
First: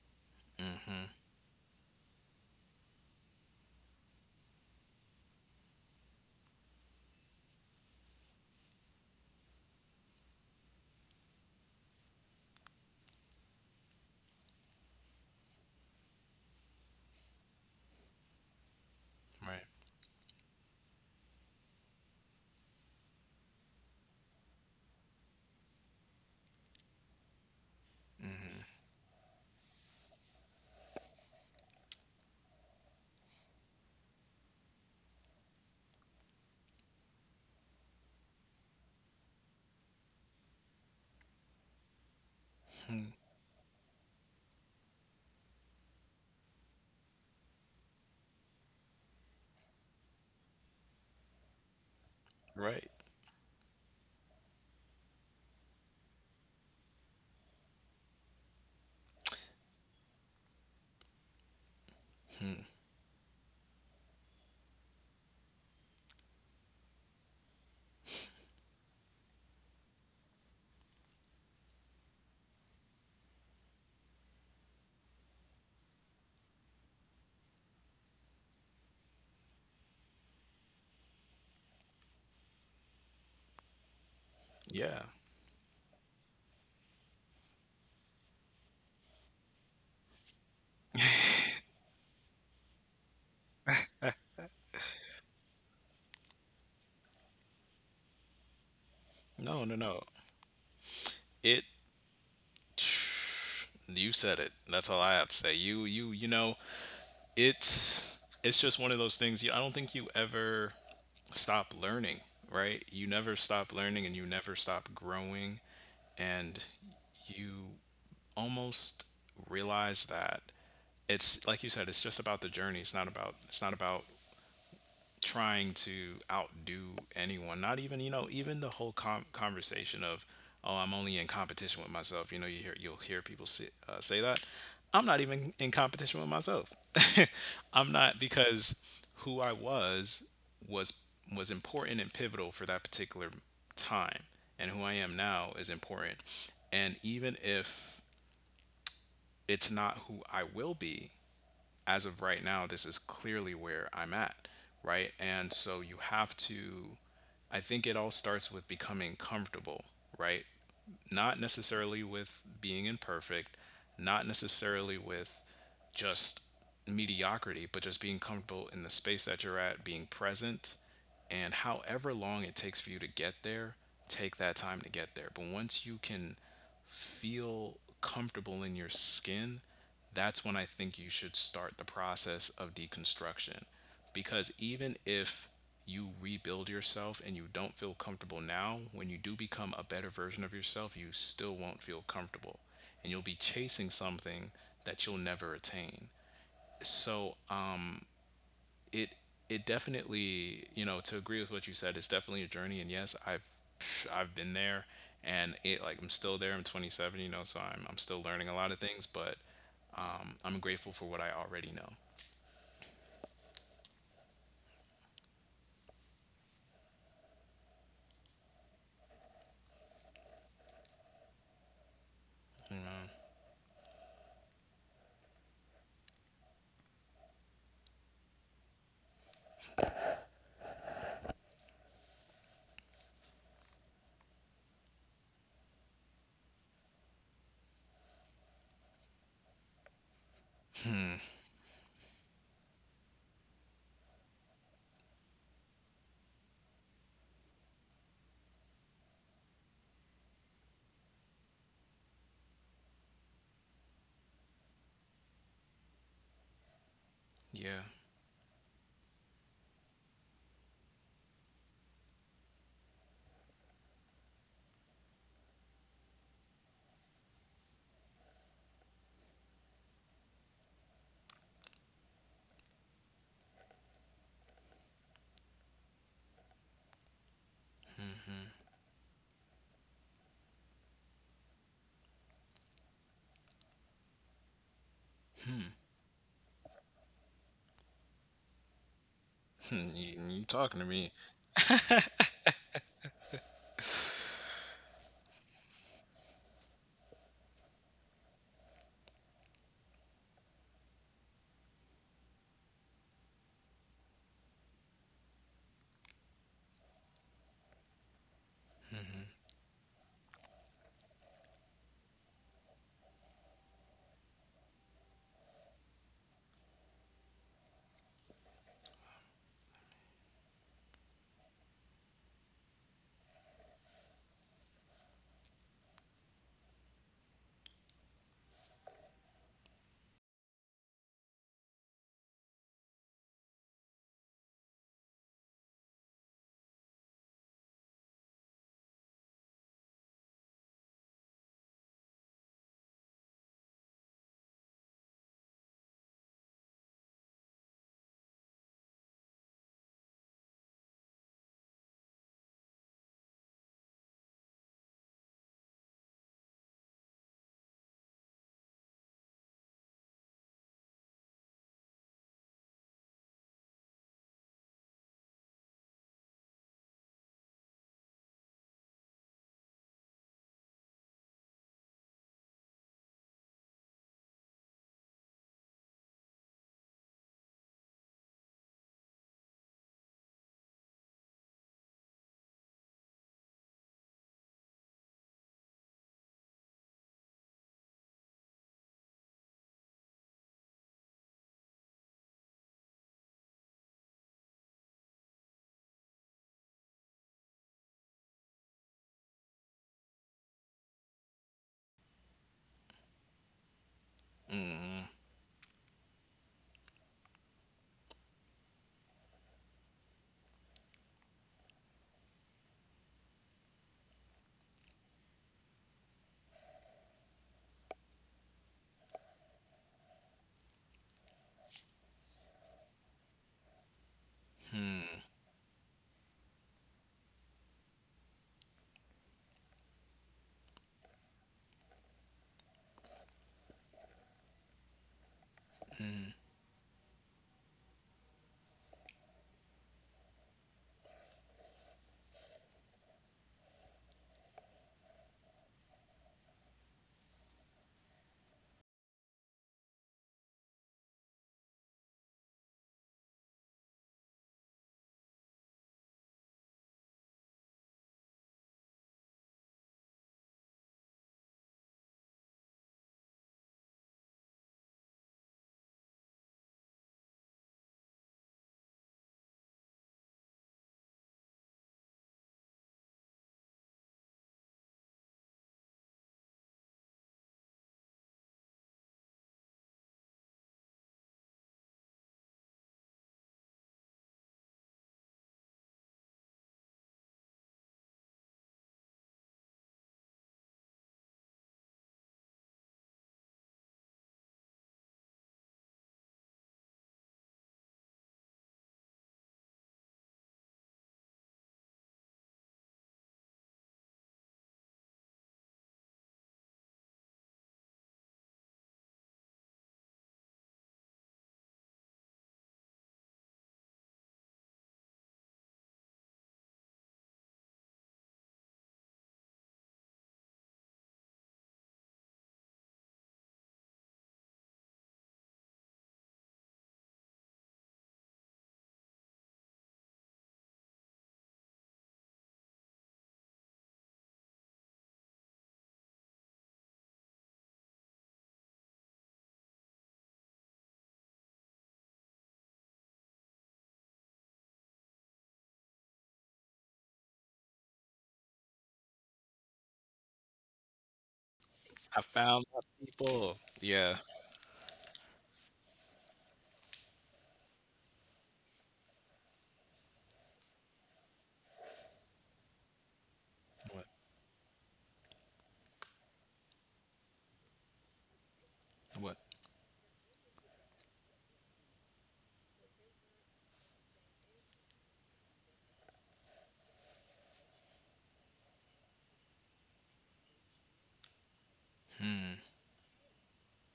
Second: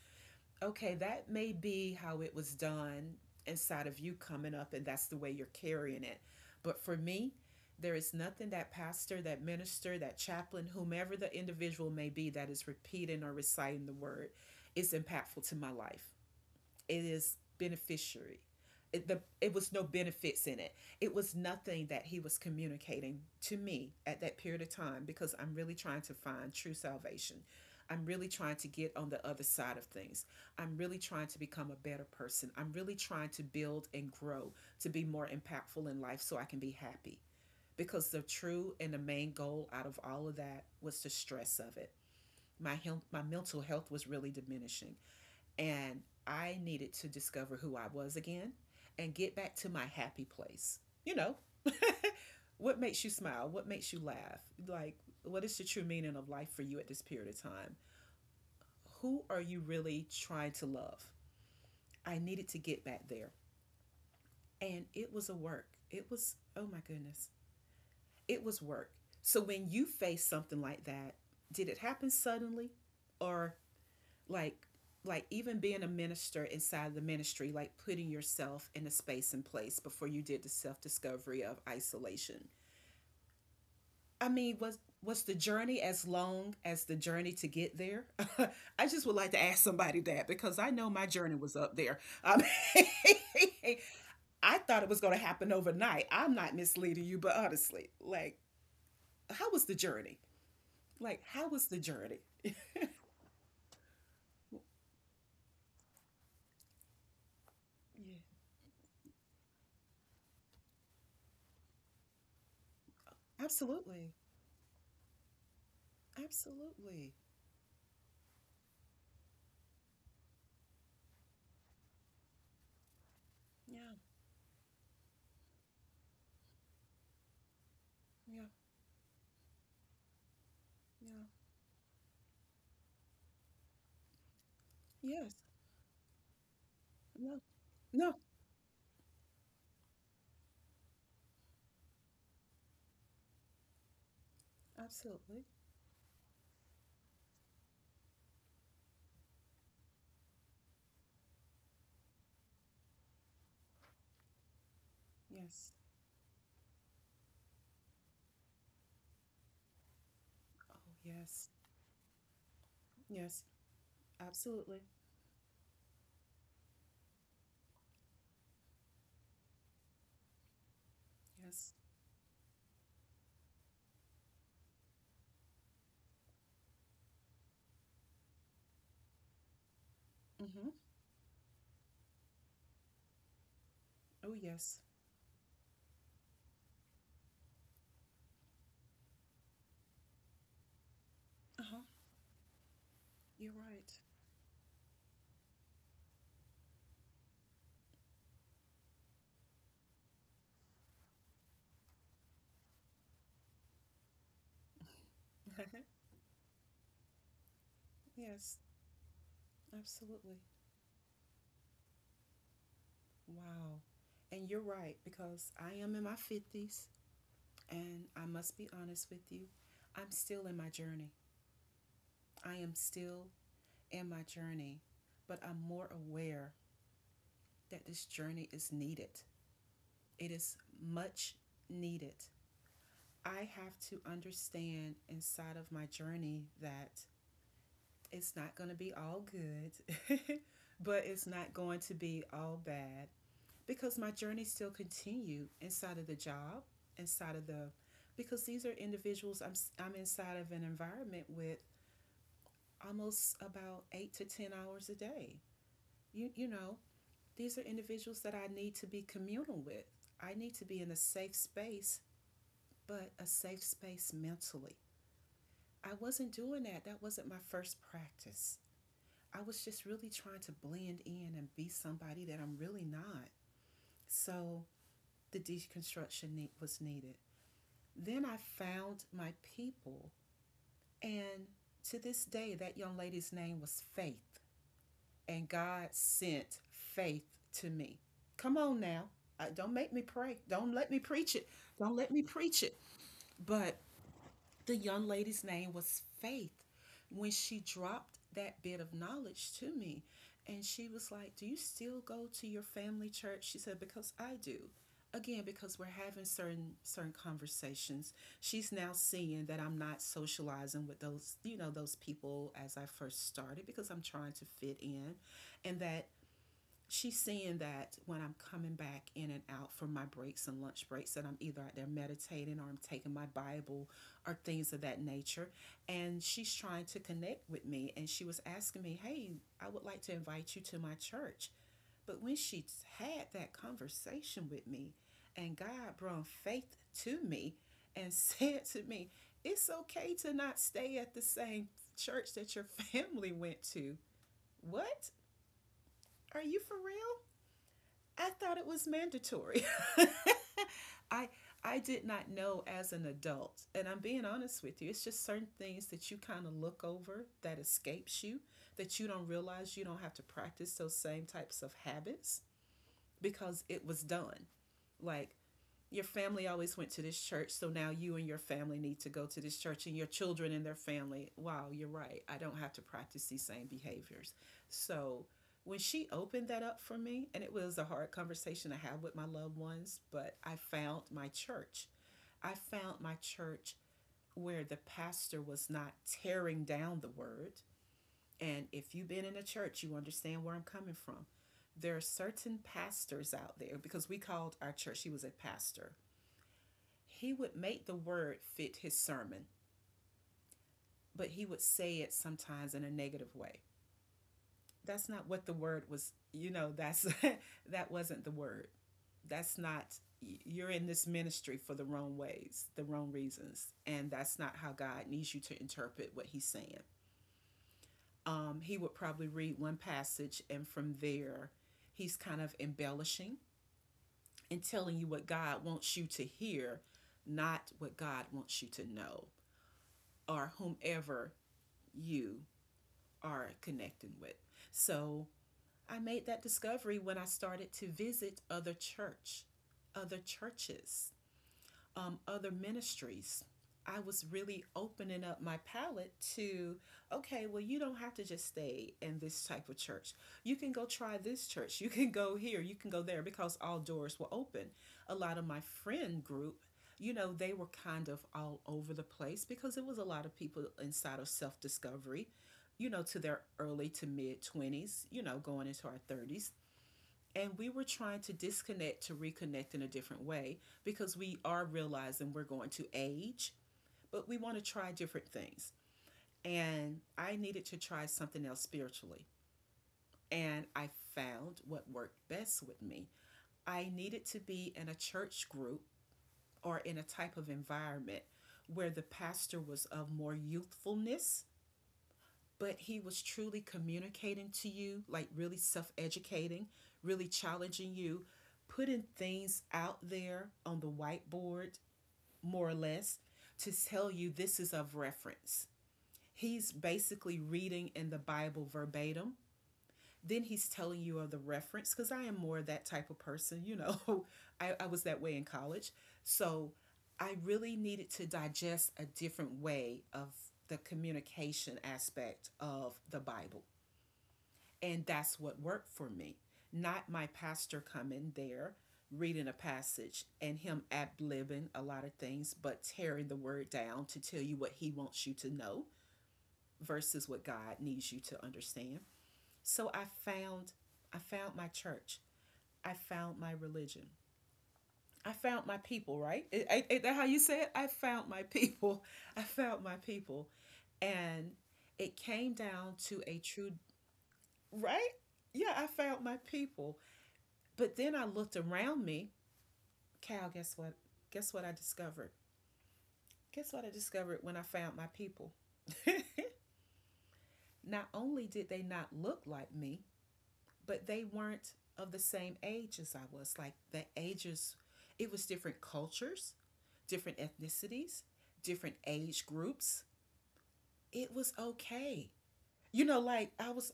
S1: Okay,
S2: Mm-hmm.
S1: that may be how it was done inside of you coming up, and that's the way you're carrying it. But for me, there is nothing that pastor, that minister, that chaplain, whomever the individual may be that is repeating or reciting the word, is impactful to my life. It is beneficiary. It
S2: Right.
S1: was no benefits in it. It was nothing that he was communicating to me at that period of time, because I'm really trying to find true salvation. I'm really trying to get on the other side of things. I'm really trying to become a better person. I'm really trying to build and grow to be more impactful in life so I can be happy. Because the true and the main goal out of all of that was the stress of it. My health,
S2: Hmm.
S1: my mental health was really diminishing. And I needed to discover who I was again and get back to my happy place. You know, what
S2: Right.
S1: makes you smile? What makes you laugh? Like, what is the true meaning of life for you at this period of time? Who are you really trying to love? I needed to
S2: Hmm.
S1: get back there. And it was a work. It was, oh my goodness, it was work. So when you face something like that, did it happen suddenly, or, like like even being a minister inside the ministry, like putting yourself in a space and place before you did the self-discovery of isolation, I mean, was
S2: Yeah.
S1: was the journey as long as the journey to get there? I just would like to ask somebody that because I know my journey was up there, I mean. I thought it was going to happen overnight. I'm not misleading you, but honestly, like, how
S2: No,
S1: was the
S2: no, no.
S1: journey how
S2: It
S1: was the journey?
S2: You said it. That's all I have to say. You know,
S1: Yeah.
S2: it's it's just one of those things you, I don't think you ever stop learning, right? You never stop learning
S1: Absolutely.
S2: and you never stop growing, and
S1: Absolutely.
S2: you almost realize that it's like you said, it's just about the journey. It's not
S1: Yeah,
S2: about trying to outdo anyone, not even, you know,
S1: yeah,
S2: even the whole conversation of, oh, I'm only
S1: yeah.
S2: in competition with myself. You know, you hear, you'll hear people say, say that I'm not
S1: Yes.
S2: even in competition with myself.
S1: No.
S2: I'm
S1: No.
S2: not, because who I was was important and pivotal for that particular time, and who I am
S1: Absolutely.
S2: now is important. And even if it's not who I will be, as of right now, this is clearly where I'm at, right? And
S1: Yes.
S2: so you have to, I think it all starts with becoming comfortable, right?
S1: Oh,
S2: Not
S1: yes.
S2: necessarily with being
S1: Yes.
S2: imperfect, not
S1: Absolutely.
S2: necessarily with just mediocrity, but just being comfortable in the space that you're at, being present, and
S1: Yes.
S2: however long it takes for you to get there, take that time to get there. But once you can feel comfortable in your skin, that's when I
S1: Mm-hmm.
S2: think you should start the process of deconstruction.
S1: Oh,
S2: Because
S1: yes.
S2: even if you rebuild yourself and you don't feel comfortable now, when you do become a better version of yourself, you still
S1: Uh-huh.
S2: won't feel comfortable. And you'll be
S1: You're
S2: chasing
S1: right.
S2: something that you'll never attain. So it it definitely, you know, to agree with what you said, it's definitely a journey. And yes, I've, I've been there, and it like I'm still there. I'm 27, you know, so I'm still learning a
S1: Yes.
S2: lot of things, but
S1: Absolutely.
S2: I'm grateful for what I already know.
S1: Wow. And you're right, because I am in my 50s, and I must be honest with you. I'm still in my journey. I am still in my journey, but I'm more aware that this journey is needed. It is much needed. I have to understand inside of my journey that it's not going to be all good, but it's not going to be all bad, because my journey still continue inside of the job, inside of the because these are individuals I'm inside of an environment with almost about 8 to 10 hours a day. You know, these are
S2: Yeah.
S1: individuals that I need to be communal with. I need to be in a safe space, but a safe space mentally. I wasn't doing that. That wasn't my first practice. I was just really trying to blend in and be somebody that I'm really not. So the deconstruction need, was needed. Then I found my people. And to this day, that young lady's name was Faith. And God sent Faith to me. Come on now. I, don't
S2: Hmm,
S1: make me pray.
S2: you
S1: Don't
S2: talking to
S1: let me
S2: me?
S1: preach it. Don't let me preach it. But the young lady's name was Faith. When she dropped that bit of knowledge to me, and she was like, "Do you still go to your family church?" She said, "Because I do." Again, because we're having certain conversations. She's now seeing that I'm not socializing with those, you know, those people as I first started, because I'm trying to fit in, and that she's seeing that when I'm coming back in and out from my breaks and lunch breaks, that I'm either out there meditating or I'm taking my Bible or things of that nature. And she's trying to connect with me. And she was asking me, "Hey, I would like to invite you to my church." But when she had that conversation with me, and God brought faith to me, and said to me, it's okay to not stay at the same church that your family went to. What? Are you for real? I thought it was mandatory. I I did not know as an adult, and I'm being honest with you. It's just certain things that you kind of look over that escapes you, that you don't realize you don't have to practice those same types of habits, because it was done. Like, your family always went to this church, so now you and your family need to go to this church and your children and their family. Wow, you're right. I don't have to practice these same behaviors. So when she opened that up for me, and it was a hard conversation to have with my loved ones, but I found my church. I found my church where the pastor was not tearing down the word. And if you've been in a church, you understand where I'm coming from. There are certain pastors out there, because we called our church, she was a pastor, he would make the word fit his sermon, but he would say it sometimes in a negative way.
S2: Mm,
S1: That's not what the word was, you know, that's that wasn't the word. That's not, you're in this ministry for the wrong ways, the wrong reasons, and that's not how God needs you to interpret what he's saying. He would probably read one passage, and from there he's kind of embellishing and telling you
S2: hmm,
S1: what God wants you to hear, not what God wants you to know, or whomever you are connecting with. So I made
S2: hmm.
S1: that discovery when I started to visit other churches, other ministries. I was really opening up my palette to, okay, well, you don't have to just stay in this type of church. You can go try this church. You can go here. You can go there, because all doors were open. A lot of my friend group, you know, they were kind of all over the place, because it was a lot of people inside of self discovery, you know, to their early to mid 20s, you know, going into our 30s. And we were trying to disconnect to reconnect in a different way, because we are realizing we're going to age, but we want to try different things. And I needed to try something else spiritually. And I found what worked best with me. I needed to be in a church group or in a type of environment where the pastor was of more youthfulness, but he was truly communicating to you, like really self educating, really challenging you, putting things out there on the whiteboard, more or less, to tell you this is of reference. He's basically reading in the Bible verbatim. Then he's telling you of the reference, because I am more that type of person, you know. I was that way in college. So I really needed to digest a different way of the communication aspect of the Bible. And that's what worked for me. Not my pastor coming there, reading a passage, and him ad libbing a lot of things, but tearing the word down to tell you what he wants you to know versus what God needs you to understand. So found I found my church. I found my religion. I found my people, right? Is, that how you say it? I found my people. I found my people. And it
S2: I
S1: came
S2: found my
S1: down to a
S2: people,
S1: true,
S2: yeah.
S1: right? Yeah, I found my people. But then I looked around me. Cal, guess what? Guess what I discovered? Guess what I
S2: What?
S1: discovered when I found my people? Not only did they not
S2: What?
S1: look like me, but they weren't of the same age as I was. Like, the ages, it was different cultures, different ethnicities, different age groups. It was okay. You know, like I was,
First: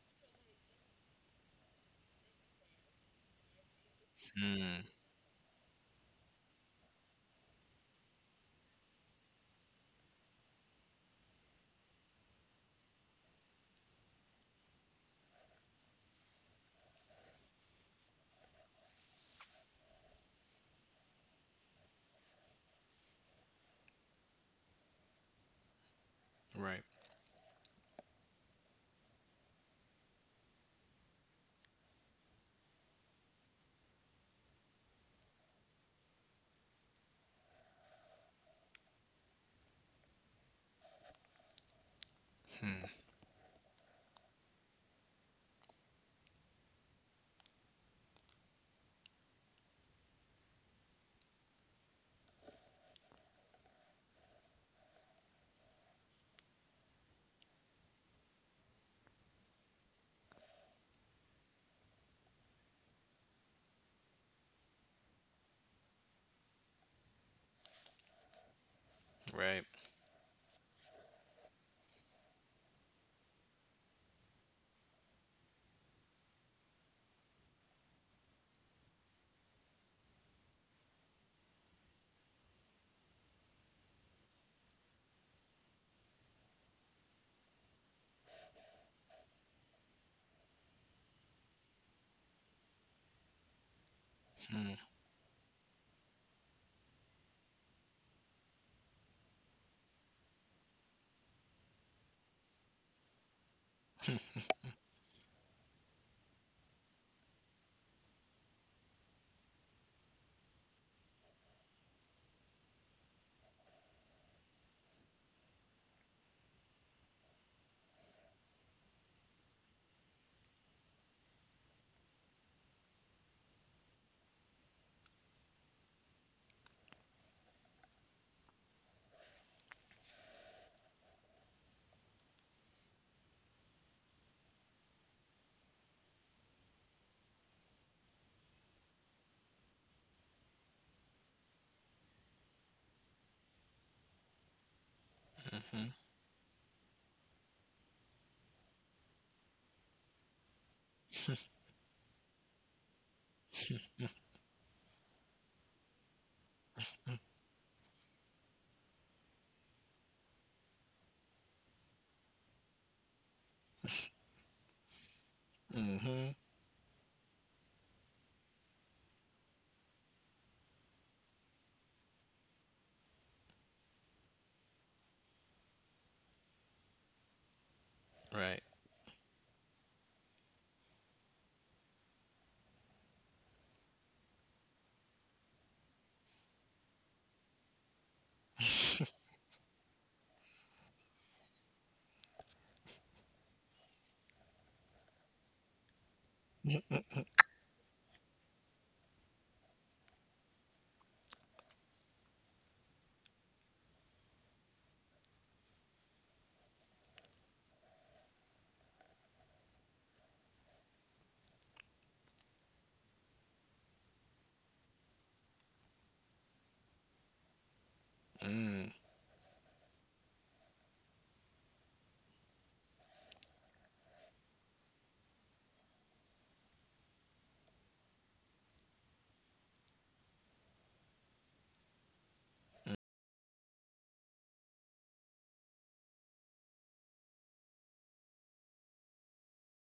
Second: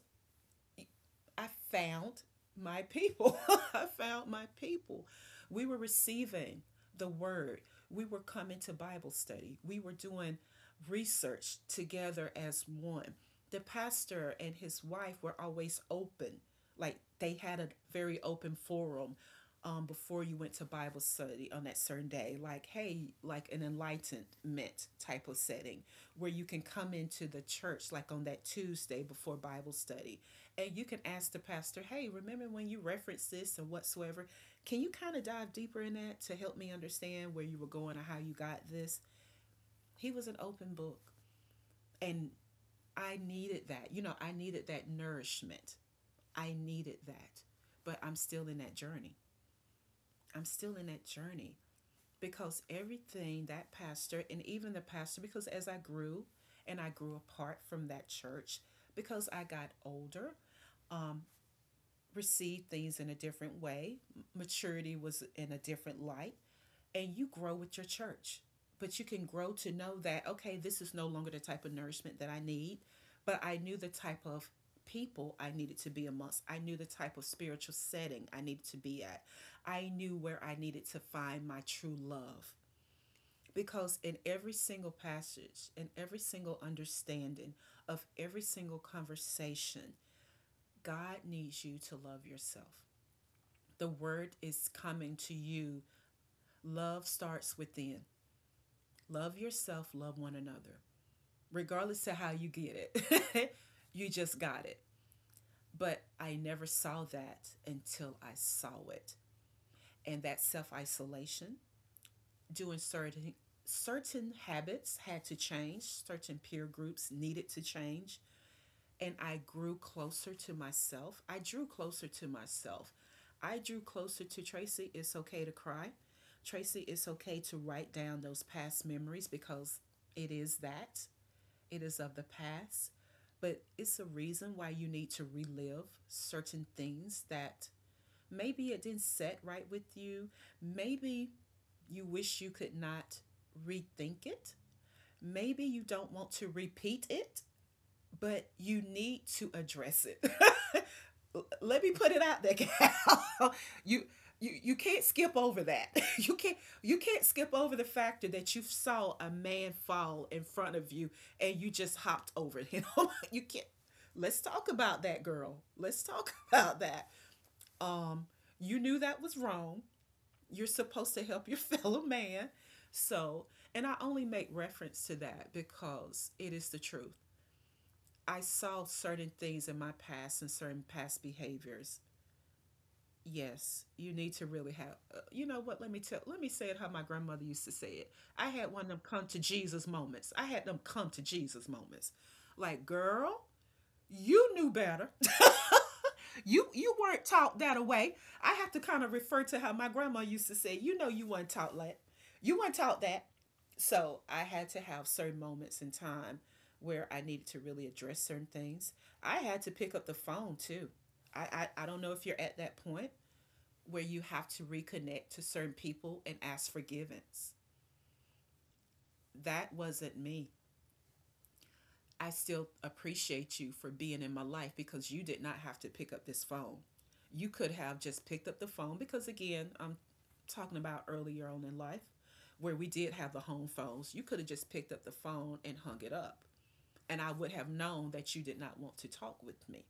S1: I found my people. I found my people. We were receiving the word. We were coming to Bible study. We were doing research together as one. The pastor and his wife were always open. Like, they had a very open forum, before you went to Bible study on that certain day, like, hey, like an enlightenment type of setting where you can
S2: Right.
S1: come into the church, like on that Tuesday before Bible study, and you can ask the pastor, "Hey, remember when you referenced this and whatsoever? Can you kind of dive deeper in that to help me understand where you were going or how you got this?" He was an open book, and
S2: Hmm,
S1: I needed that. You know, I needed that nourishment. I needed that, but I'm still in that journey. I'm still in that journey, because everything that pastor, and even the pastor, because as I grew and I grew apart from that church, because I got older, um, received things in a different way. Maturity was in a different light, and you grow with your church. But you can grow
S2: right.
S1: to know that, okay, this is no longer the type of nourishment that I need, but I knew the type of people I needed to be amongst. I knew the type of spiritual setting I needed to be at. I knew where I needed to find my true love. Because in every single passage, in every single understanding of every single conversation, God needs you to love yourself. The word is
S2: Hmm,
S1: coming to you. Love starts within. Love yourself, love one another. Regardless of how you get it, you just got it. But I never saw that until I saw it. And that self isolation, doing certain habits had to change, certain peer groups needed to change, and I grew closer to myself. I drew closer to myself. I drew closer to Tracy. It's okay to cry. Tracy, it's okay to write down those past memories, because it is that. It is of the past. But it's a reason why you need to relive certain things that maybe it didn't set right with you. Maybe you wish you could not rethink it. Maybe you don't want to repeat it, but you need to address it. Let me put it out there, Cal. you you can't skip over that. you can't you can't skip over the factor that you saw a man fall in front of you and you just hopped over him. You know, you can't. Let's talk about that, girl. Let's
S2: hmm,
S1: talk about that. Um, you knew that was wrong. You're supposed to help your fellow man. So, and I only make reference to that because it is the truth. I
S2: right.
S1: saw certain things in my past and certain past behaviors, yes, you need to really have you know what, let me say it how my grandmother used to say it. I had one of them come to Jesus moments. I had them come to Jesus moments. Like, girl, you knew better. You weren't taught that away. I have to kind of refer to how my grandma used to say, you know, you weren't taught that. You weren't taught that. So I had to have certain moments in time where I needed to really address certain things. I had to pick up the phone too. i I don't know if you're at that point where you have to reconnect to certain people and ask forgiveness.
S2: Mm.
S1: That wasn't me. I still appreciate you for being in my life because you did not have to pick up this phone. You could have just picked up the phone because, again, I'm talking about earlier on in life where we did have the home phones. You could have just picked up the phone and hung it up. And I would have known that you did not want to talk with me.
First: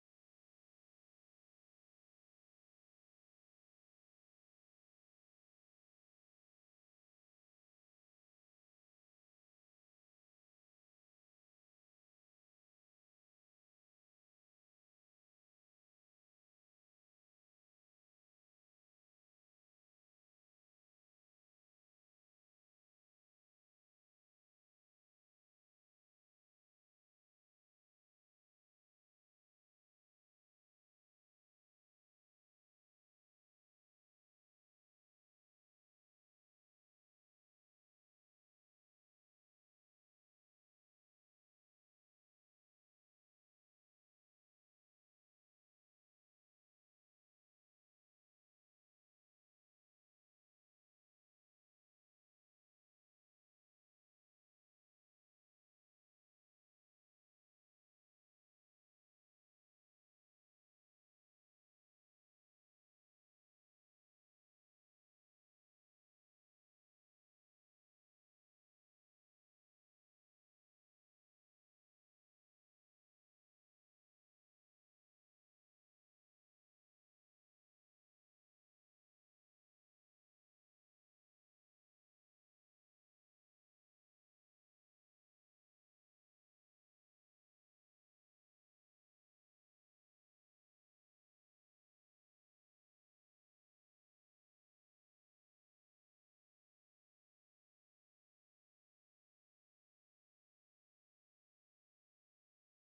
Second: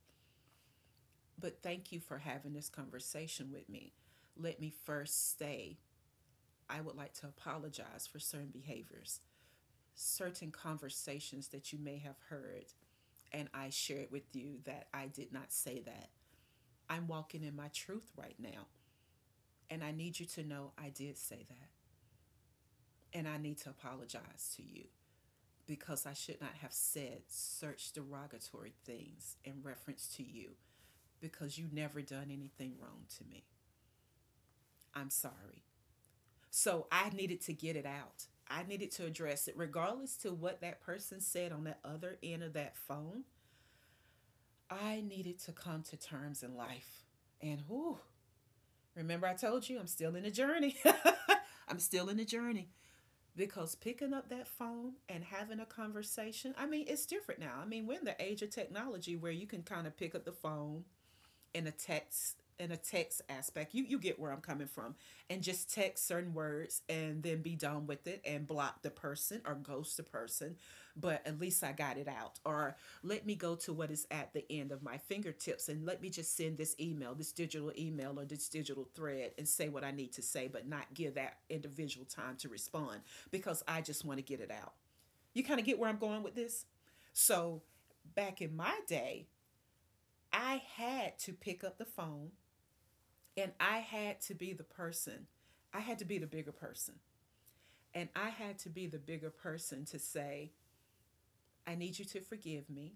S1: But thank you for having this conversation with me. Let me first say, I would like to apologize for certain behaviors, certain conversations that you may have heard, and I shared with you that I did not say that. I'm walking in my truth right now, and I need you to know I did say that, and I need to apologize to you because I should not have said such derogatory things in reference to you because you never done anything wrong to me. I'm sorry. So I needed to get it out. I needed to address it, regardless to what that person said on the other end of that phone. I needed to come to terms in life. And whoo, remember I told you I'm still in the journey. I'm still in the journey because picking up that phone and having a conversation, I mean, it's different now. I mean, we're in the age of technology where you can kind of pick up the phone in a text aspect. You get where I'm coming from, and just text certain words and then be done with it and block the person or ghost the person. But at least I got it out. Or let me go to what is at the end of my fingertips and let me just send this email, this digital email or this digital thread, and say what I need to say but not give that individual time to respond because I just want to get it out. You kind of get where I'm going with this. So back in my day, I had to pick up the phone, and I had to be the person. I had to be the bigger person. And I had to be the bigger person to say, I need you to forgive me,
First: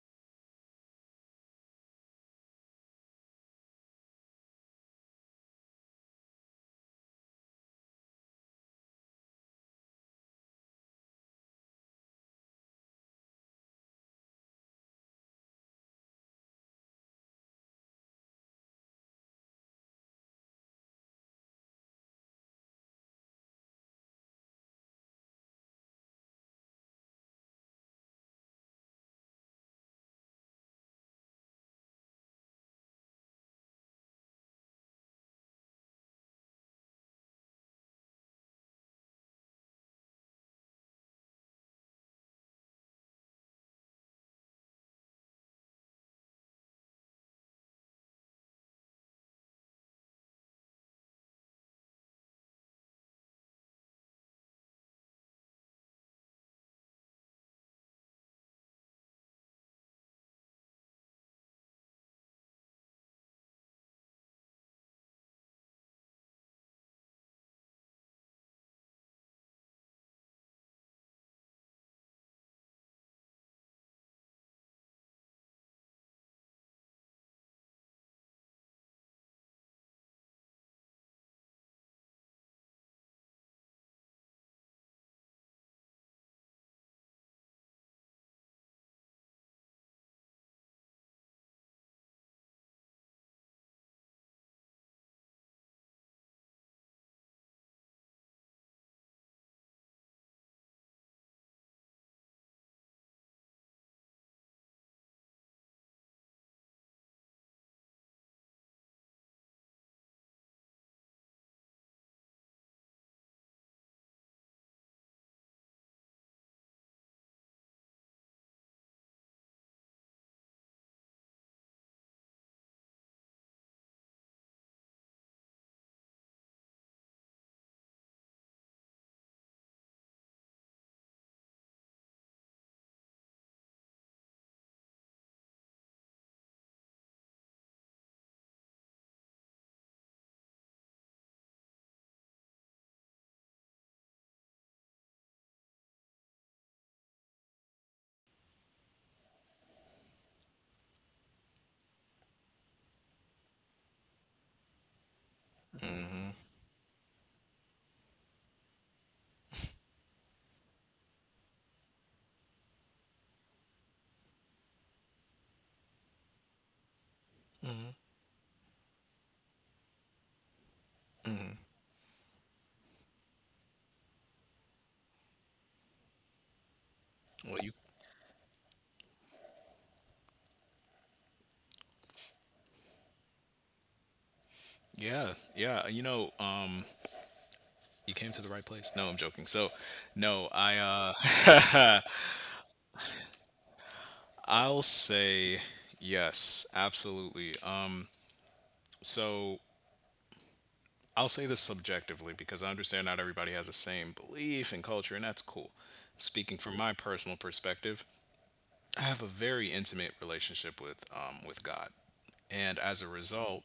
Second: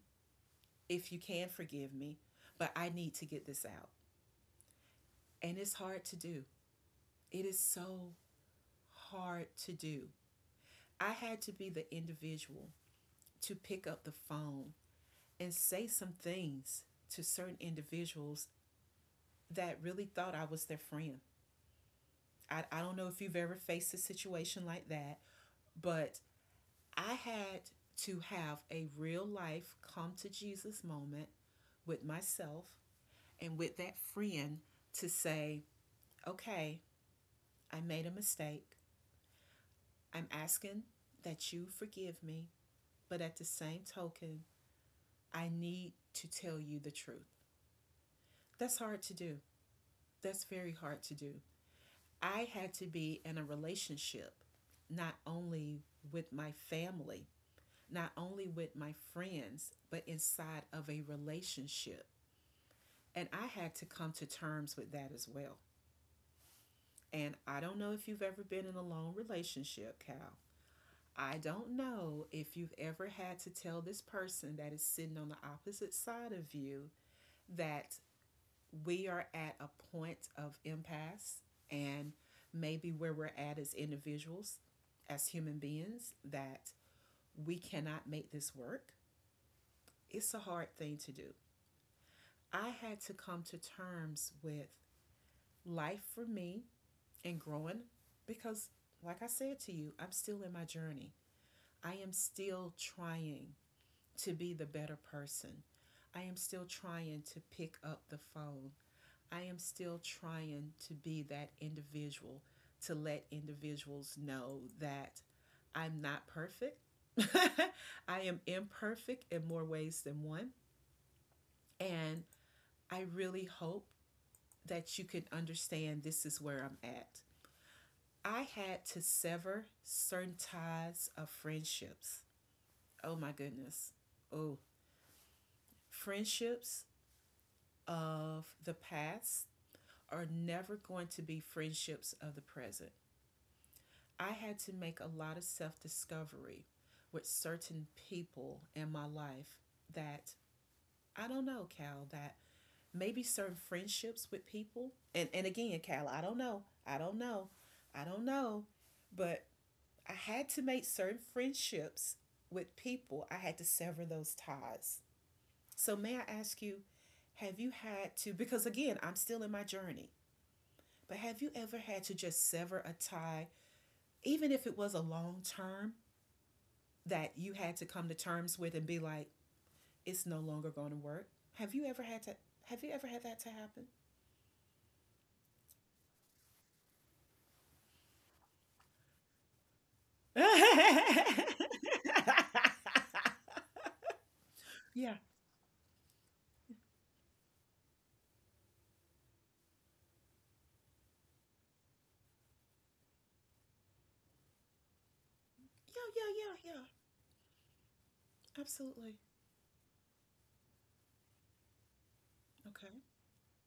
S1: if you can forgive me, but I need to get this out. And it's hard to do. It is so hard to do. I had to be the individual to pick up the phone and say some things to certain individuals that really thought I was their friend. I don't know if you've ever faced a situation like that, but I had to have a real life come to Jesus moment with myself and with that friend to say, okay, I made a mistake. I'm asking that you forgive me, but at the same token, I need to tell you the truth. That's hard to do. That's very hard to do. I had to be in a relationship not only with my family, not only with my friends, but inside of a relationship. And I had to come to terms with that as well. And I don't know if you've ever been in a long relationship, Cal. I don't know if you've ever had to tell this person that is sitting on the opposite side of you that we are at a point of impasse, and maybe where we're at as individuals, as human beings, that we cannot make this work. It's a hard thing to do. I had to come to terms with life for me and growing because, like I said to you, I'm still in my journey. I am still trying to be the better person. I am still trying to pick up the phone. I am still trying to be that individual to let individuals know that I'm not perfect. I am imperfect in more ways than one. And I really hope that you can understand this is where I'm at. I had to sever certain ties of friendships. Oh my goodness. Oh, friendships of the past are never going to be friendships of the present. I had to make a lot of self discovery with certain people in my life that, I don't know, Cal, that maybe certain friendships with people. And again, Cal, I don't know. I don't know. I don't know. But I had to make certain friendships with people, I had to sever those ties. So, may I ask you, have you had to, because again, I'm still in my journey, but have you ever had to just sever a tie, even if it was a long term that you
S2: Well, you,
S1: had to come to terms with and be like, it's no longer going to work? Have you ever had to, have you ever had that to
S2: yeah, yeah, you know, you came to the right place. No, I'm joking. So, no, I
S1: happen?
S2: I'll
S1: yeah.
S2: say yes, absolutely. So, I'll say this subjectively because I understand not everybody has the same belief and culture, and that's cool.
S1: Yeah, yeah,
S2: Speaking
S1: yeah,
S2: from
S1: yeah.
S2: my personal perspective, I
S1: Absolutely.
S2: have a very intimate relationship with God. And
S1: Okay.
S2: as a result,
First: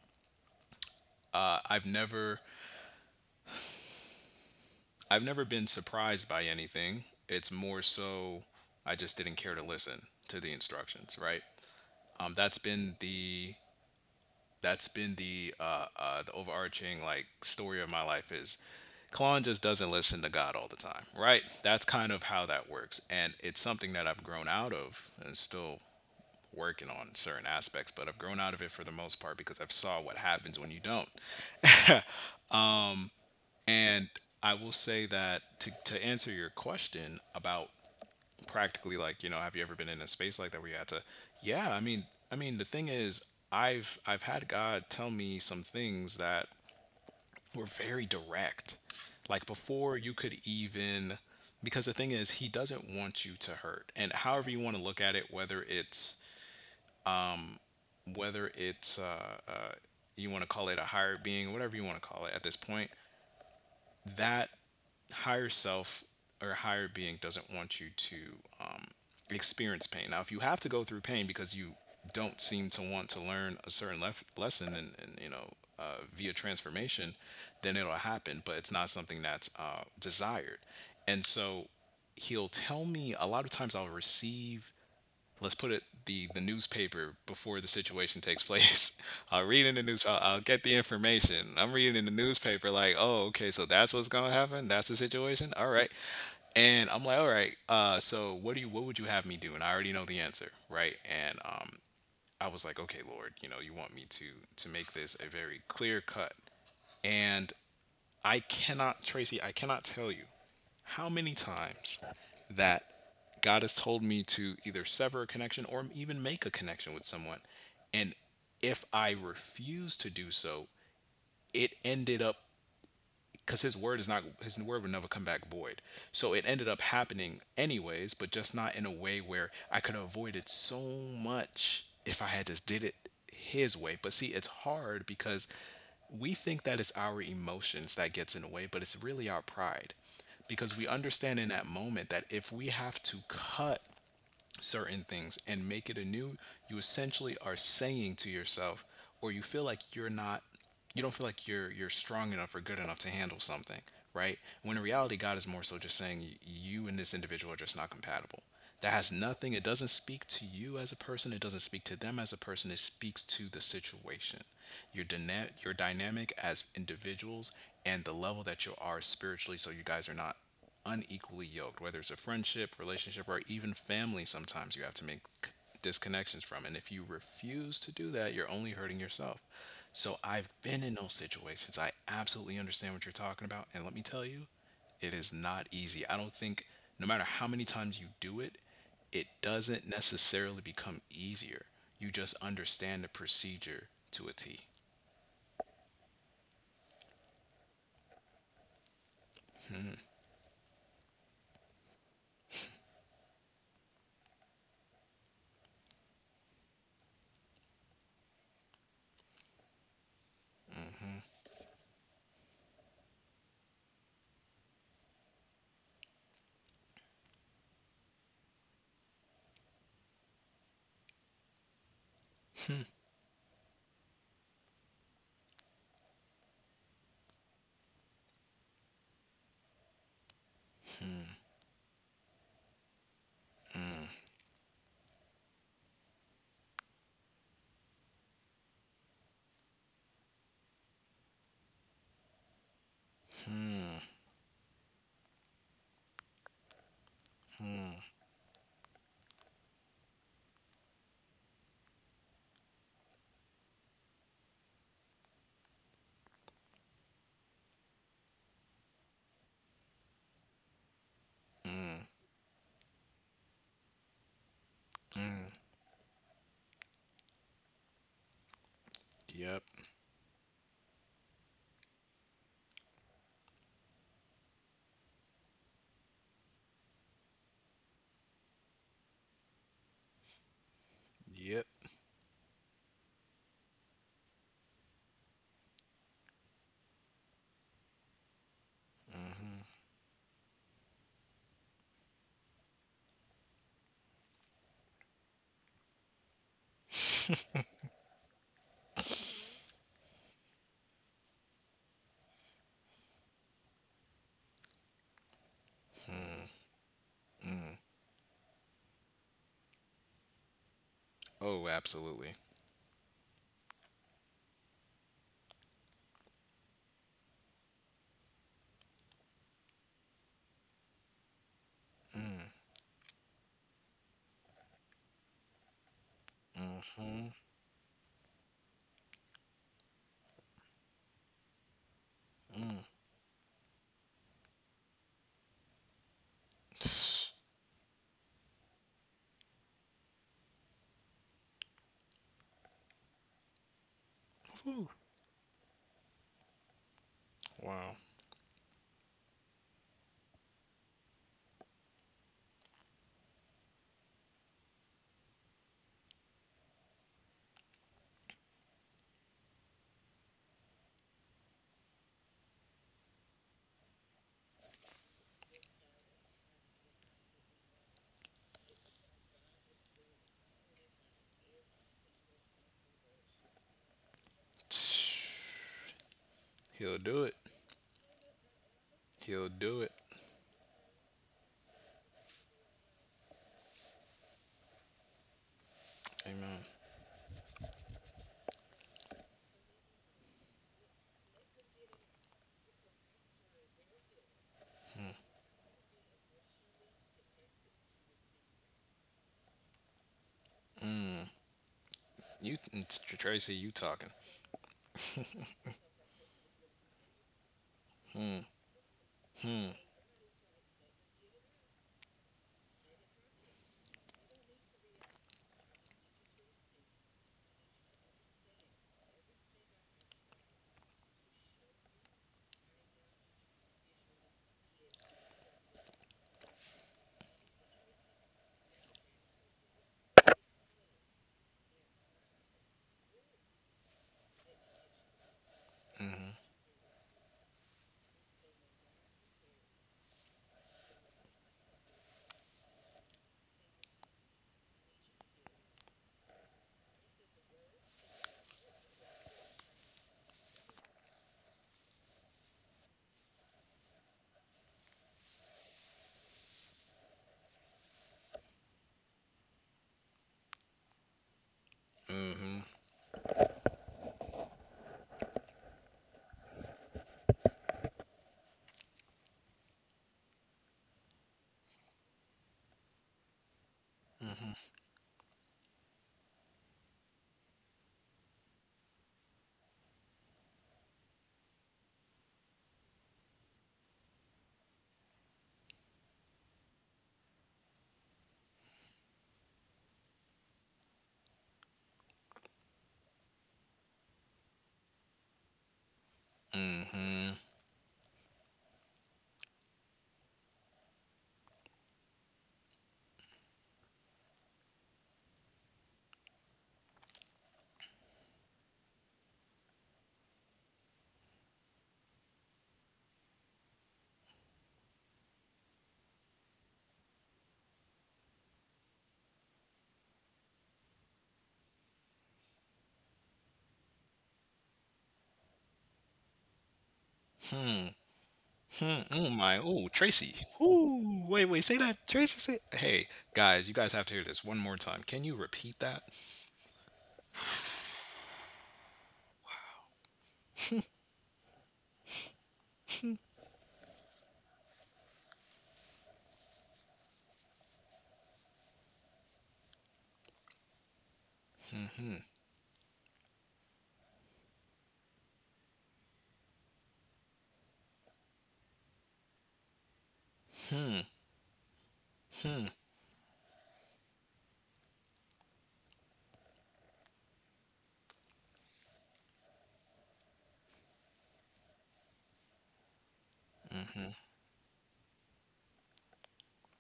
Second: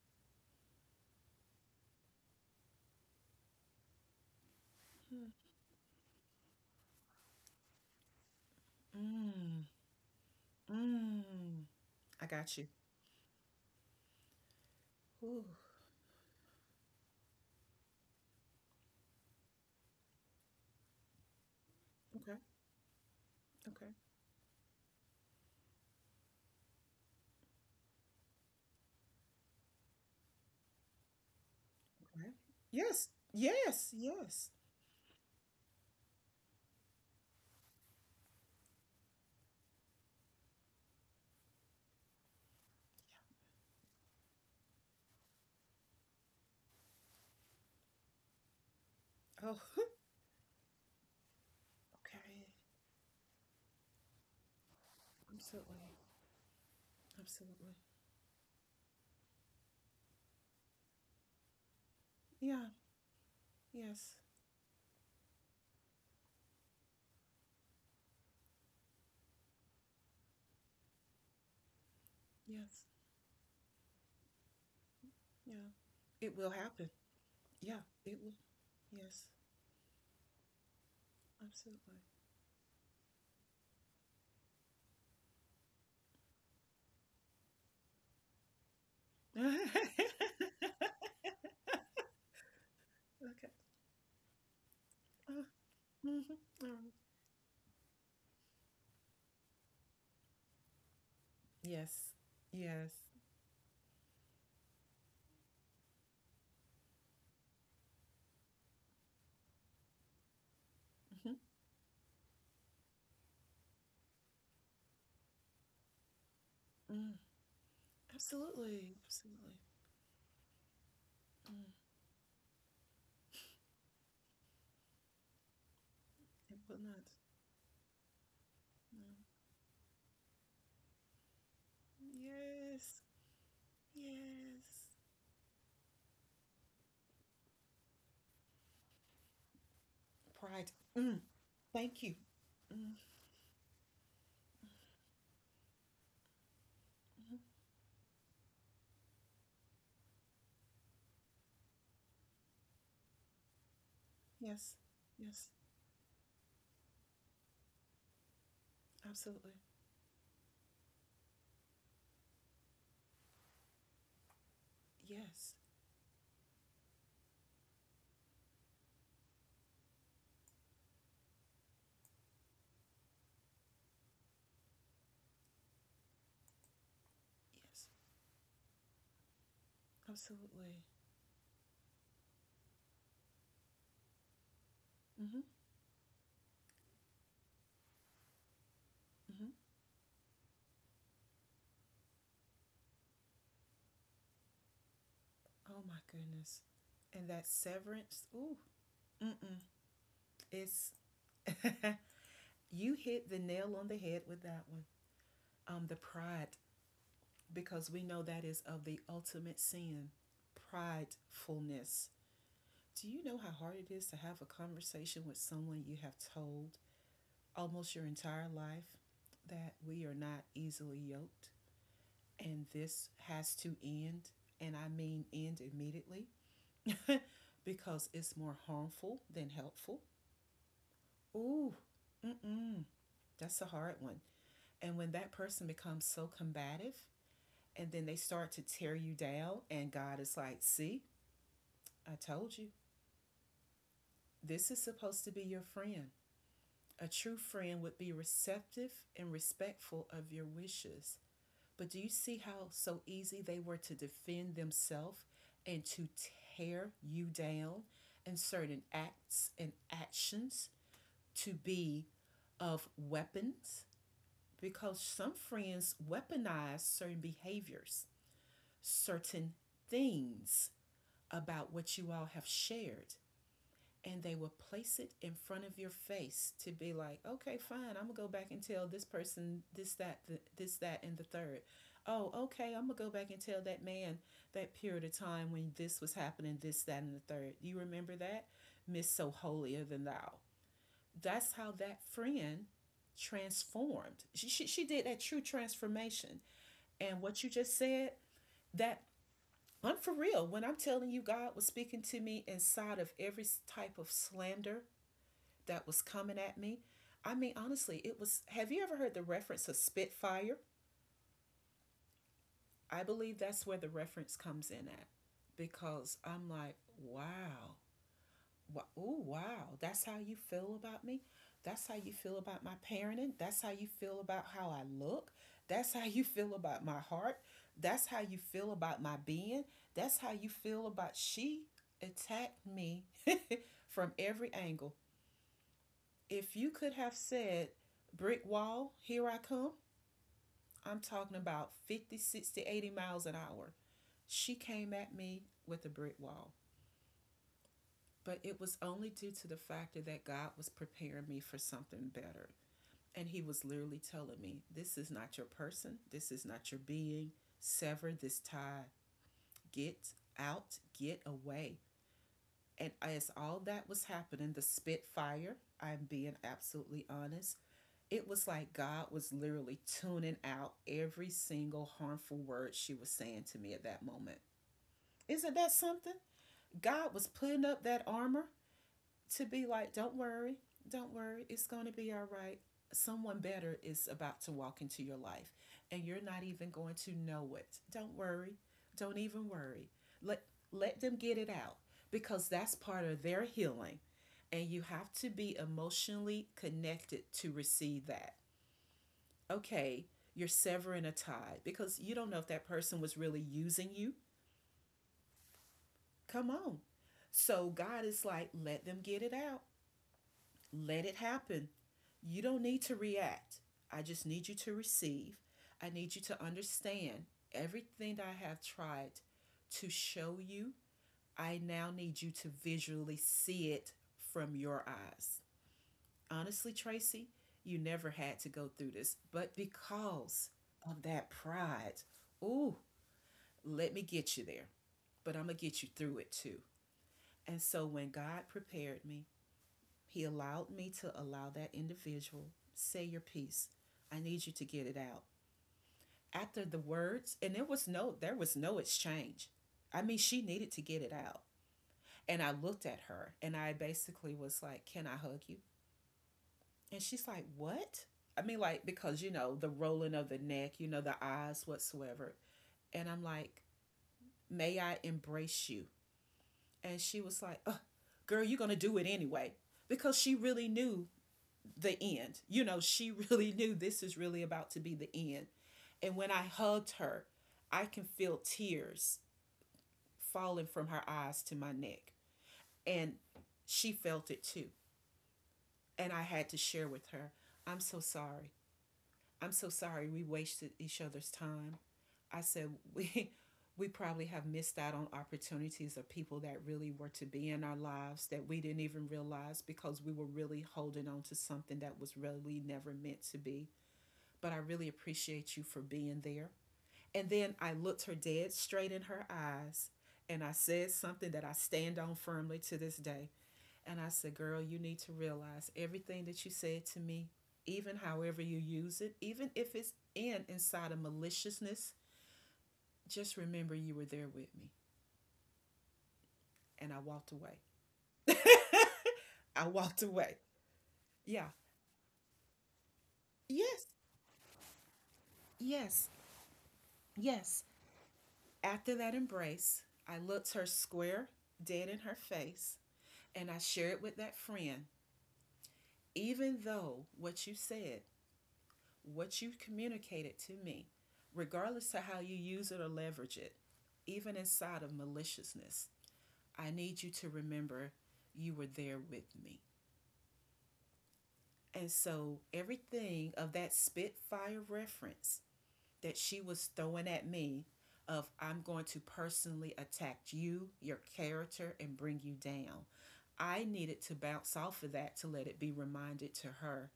S2: I've never, I've
S1: Hmm.
S2: never been surprised by anything. It's more so I just didn't care to
S1: Mm.
S2: listen to the instructions, right?
S1: Mm, I got
S2: That's
S1: you.
S2: been the,
S1: Ooh,
S2: the overarching, like, story of my life is Kalon just doesn't listen to God all the time, right? That's kind of
S1: okay,
S2: how that works, and it's something
S1: okay,
S2: that I've grown out of and still working on certain aspects, but I've grown out of it for the most part because I've saw what happens when you don't.
S1: okay. Yes, yes,
S2: And
S1: yes.
S2: I will say that to answer your question about practically, like, you know, have you ever been in a space like that where you had to, yeah, I mean, the thing is, I've had God tell me some things that were very direct, like
S1: Oh, okay.
S2: before you could even, because the thing is, he doesn't want you to hurt. And however you want to look at it, whether
S1: Absolutely,
S2: it's,
S1: absolutely.
S2: whether it's uh, uh you want to call it a higher being, whatever you want to call it at this
S1: Yeah,
S2: point,
S1: yes,
S2: that higher self or higher being doesn't want you to, um, experience pain. Now, if you have to go through pain because you don't seem to
S1: yes,
S2: want to learn a certain lesson, and, you know,
S1: yeah.
S2: via
S1: It will happen.
S2: transformation, then
S1: Yeah,
S2: it'll
S1: it will.
S2: happen. But it's not something
S1: Yes,
S2: that's desired. And so
S1: absolutely.
S2: he'll tell me a lot of times. I'll receive, let's put it, the newspaper before the situation takes place. I'll read in the news.
S1: okay.
S2: I'll get the information. I'm reading in the newspaper like, oh, okay, so that's what's gonna happen. That's the
S1: Uh,
S2: situation. All right,
S1: mhm, all
S2: and
S1: right.
S2: I'm like, all right. So, what would you have me do? And I already know the answer, right? And
S1: Yes,
S2: I was like,
S1: yes.
S2: okay, Lord, you know, you want me to make this a very clear cut. And I cannot, Tracy, I cannot tell you how
S1: Hmm.
S2: many times that God has told me to either sever a connection or even make a connection with
S1: Mm,
S2: someone. And if
S1: absolutely,
S2: I
S1: absolutely.
S2: refused to do so,
S1: Mm,
S2: it ended up, because his word is not, his word would never come back void, so it
S1: it
S2: ended
S1: will
S2: up
S1: not.
S2: happening anyways, but just not in a way
S1: No.
S2: where I could have avoided so much if I had just did it
S1: Yes,
S2: his way. But see, it's
S1: yes.
S2: hard because we think that it's our emotions that gets in the way, but it's really our pride,
S1: Pride.
S2: because we
S1: Mm,
S2: understand in that
S1: thank
S2: moment
S1: you.
S2: that if we
S1: Mm,
S2: have to cut certain things and make it anew, you essentially
S1: mhm.
S2: are saying to yourself, or you feel like you don't feel like you're strong enough or good enough to handle something, right?
S1: Yes,
S2: When in reality, God is
S1: yes,
S2: more so just saying you and this individual are just not compatible. That has
S1: absolutely.
S2: nothing. It doesn't speak to you as a person. It doesn't speak to them as a person. It speaks to the situation, your
S1: Yes,
S2: your dynamic as individuals, and the level that you are spiritually. So you guys are not unequally yoked. Whether it's a friendship, relationship, or even family, sometimes you have to make c- disconnections from. And if you refuse
S1: yes,
S2: to do that, you're only hurting yourself. So I've been
S1: absolutely.
S2: in those situations. I absolutely understand what you're talking about. And let me tell you, it is
S1: Mm-hmm,
S2: not easy. I don't think, no matter how many times you do it, it
S1: mm-hmm.
S2: doesn't necessarily become easier. You just understand the procedure to a T.
S1: Oh my goodness. And that severance, ooh, mm-mm. It's, you hit the nail on the head with that one. The pride, because we know that is of the ultimate sin, pridefulness. Do you know how hard it is to have a conversation with someone you have told almost your entire life that we are not easily yoked, and this has to end, and I mean end immediately because it's more harmful than helpful. Ooh, mm-mm, that's a hard one.
S2: Mm-hmm.
S1: And when that person becomes so combative and then they start to tear you down, and God is like, see, I told you,
S2: Mm-hmm.
S1: this is supposed to be your friend. A true friend would
S2: Mm-hmm.
S1: be receptive and respectful of your wishes. But do you see how so easy they were to defend themselves and to tear you down and certain acts and actions to be of weapons? Because some
S2: Mm-hmm.
S1: friends weaponize certain behaviors, certain
S2: Yep.
S1: things about what you all have shared, and they will place it in front of your face to be like, okay, fine, I'm gonna go back and tell this person this, that, this, that, and the third.
S2: Yep.
S1: Oh, okay, I'm gonna go back and tell that man that period of time when this was happening, this, that, and the third. You remember that? Miss So
S2: Mm-hmm.
S1: Holier Than Thou. That's how that friend transformed. She did that true transformation. And what you just said, that, I'm for real. When I'm telling you, God was speaking to me inside of every type of slander that was coming at me. I mean, honestly, it was. Have you ever heard the reference of Spitfire?
S2: Oh, absolutely.
S1: I believe that's where the reference comes in at, because I'm like, wow, wow, oh, wow, that's how you feel about me. That's how you feel about my parenting. That's how you feel about how I look. That's how you feel about my heart.
S2: Hmm.
S1: That's how you feel about my being. That's how you feel about, she attacked
S2: Mm.
S1: me from every angle. If you could have said, brick wall, here I come, I'm talking about 50, 60, 80 miles an hour. She came
S2: Whew.
S1: at me with a brick wall,
S2: Wow.
S1: but it was only due to the factor that God was preparing me for something better. And He was literally telling me, this is not your person, this is not your being. Sever this tie, get out, get away. And as all that was happening, the spitfire, I'm being absolutely honest, it was like God was literally tuning out every single harmful word she was saying to me at that moment. Isn't that something? God
S2: He'll
S1: was
S2: do it.
S1: putting up that armor to be
S2: He'll
S1: like,
S2: do it.
S1: don't worry, it's going to be all right. Someone better is about to walk into your life, and you're not even
S2: Amen.
S1: going to know it. Don't worry, don't even worry. Let, let them get it out because that's part of their healing. And you have to be emotionally connected to receive that, okay? You're severing a
S2: Mm.
S1: tie because you don't know if that
S2: You,
S1: person
S2: mm,
S1: was really
S2: Tracy,
S1: using
S2: you
S1: you.
S2: talking?
S1: Come on. So God is like,
S2: Hmm.
S1: let them get it out,
S2: Hmm.
S1: let it happen. You don't need to react. I just need you to receive. I need you to understand everything that I have tried to show you. I now need you to visually see it from your eyes. Honestly, Tracy, you never had to go through this, but because of that pride, ooh, let me get you there, but I'm going to get you through it too. And so when God prepared me, He allowed me to allow that individual, say your piece. I need you to get it out. After the words, and there was no exchange. I mean, she needed to get it out. And I looked at her and I basically was like, "Can I hug you?" And she's like, "What?" I mean, like, because, you know, the rolling of the neck, you know, the eyes, whatsoever.
S2: Mm-hmm.
S1: And I'm like, "May I embrace you?" And she was like, ugh, "Girl, you're gonna do it anyway," because she really knew the end. You know, she really knew this is really about to
S2: Mm-hmm.
S1: be the end. And when I hugged her, I can feel tears falling from her eyes to my neck, and she felt it too. And I had to share with her, "I'm so sorry. I'm so sorry we wasted each other's time." I said, we, we probably have missed out on opportunities of people that really were to be
S2: Mm-hmm.
S1: in our lives that we didn't even realize because we were really holding on to something that was really never meant to be. But I really appreciate you for being there. And then I looked her dead straight in her eyes and I said something that I stand on firmly to this day. And I said, "Girl, you need to realize everything that you said to me, even however you use it, even if it's in inside of maliciousness, just remember you were there with me." And I walked away.
S2: Hmm. Hmm. Oh
S1: I
S2: my.
S1: walked
S2: Oh,
S1: away.
S2: Tracy. Ooh.
S1: Yeah.
S2: Wait. Wait. Say that. Tracy. Say. Hey,
S1: Yes.
S2: guys. You guys have to hear this one more time. Can you repeat
S1: Yes.
S2: that?
S1: Yes. After that embrace, I looked her square, dead in her face, and I shared with that friend, "Even though what you communicated to me, regardless to how you
S2: Hmm.
S1: use it or leverage it, even inside of maliciousness, I need you to remember you were there with me."
S2: Hmm.
S1: And so
S2: Hmm.
S1: everything of that Spitfire reference that she was throwing at me of, "I'm going to personally attack you, your character, and bring you down." I needed to
S2: Hmm.
S1: bounce off of that to let it be reminded to her,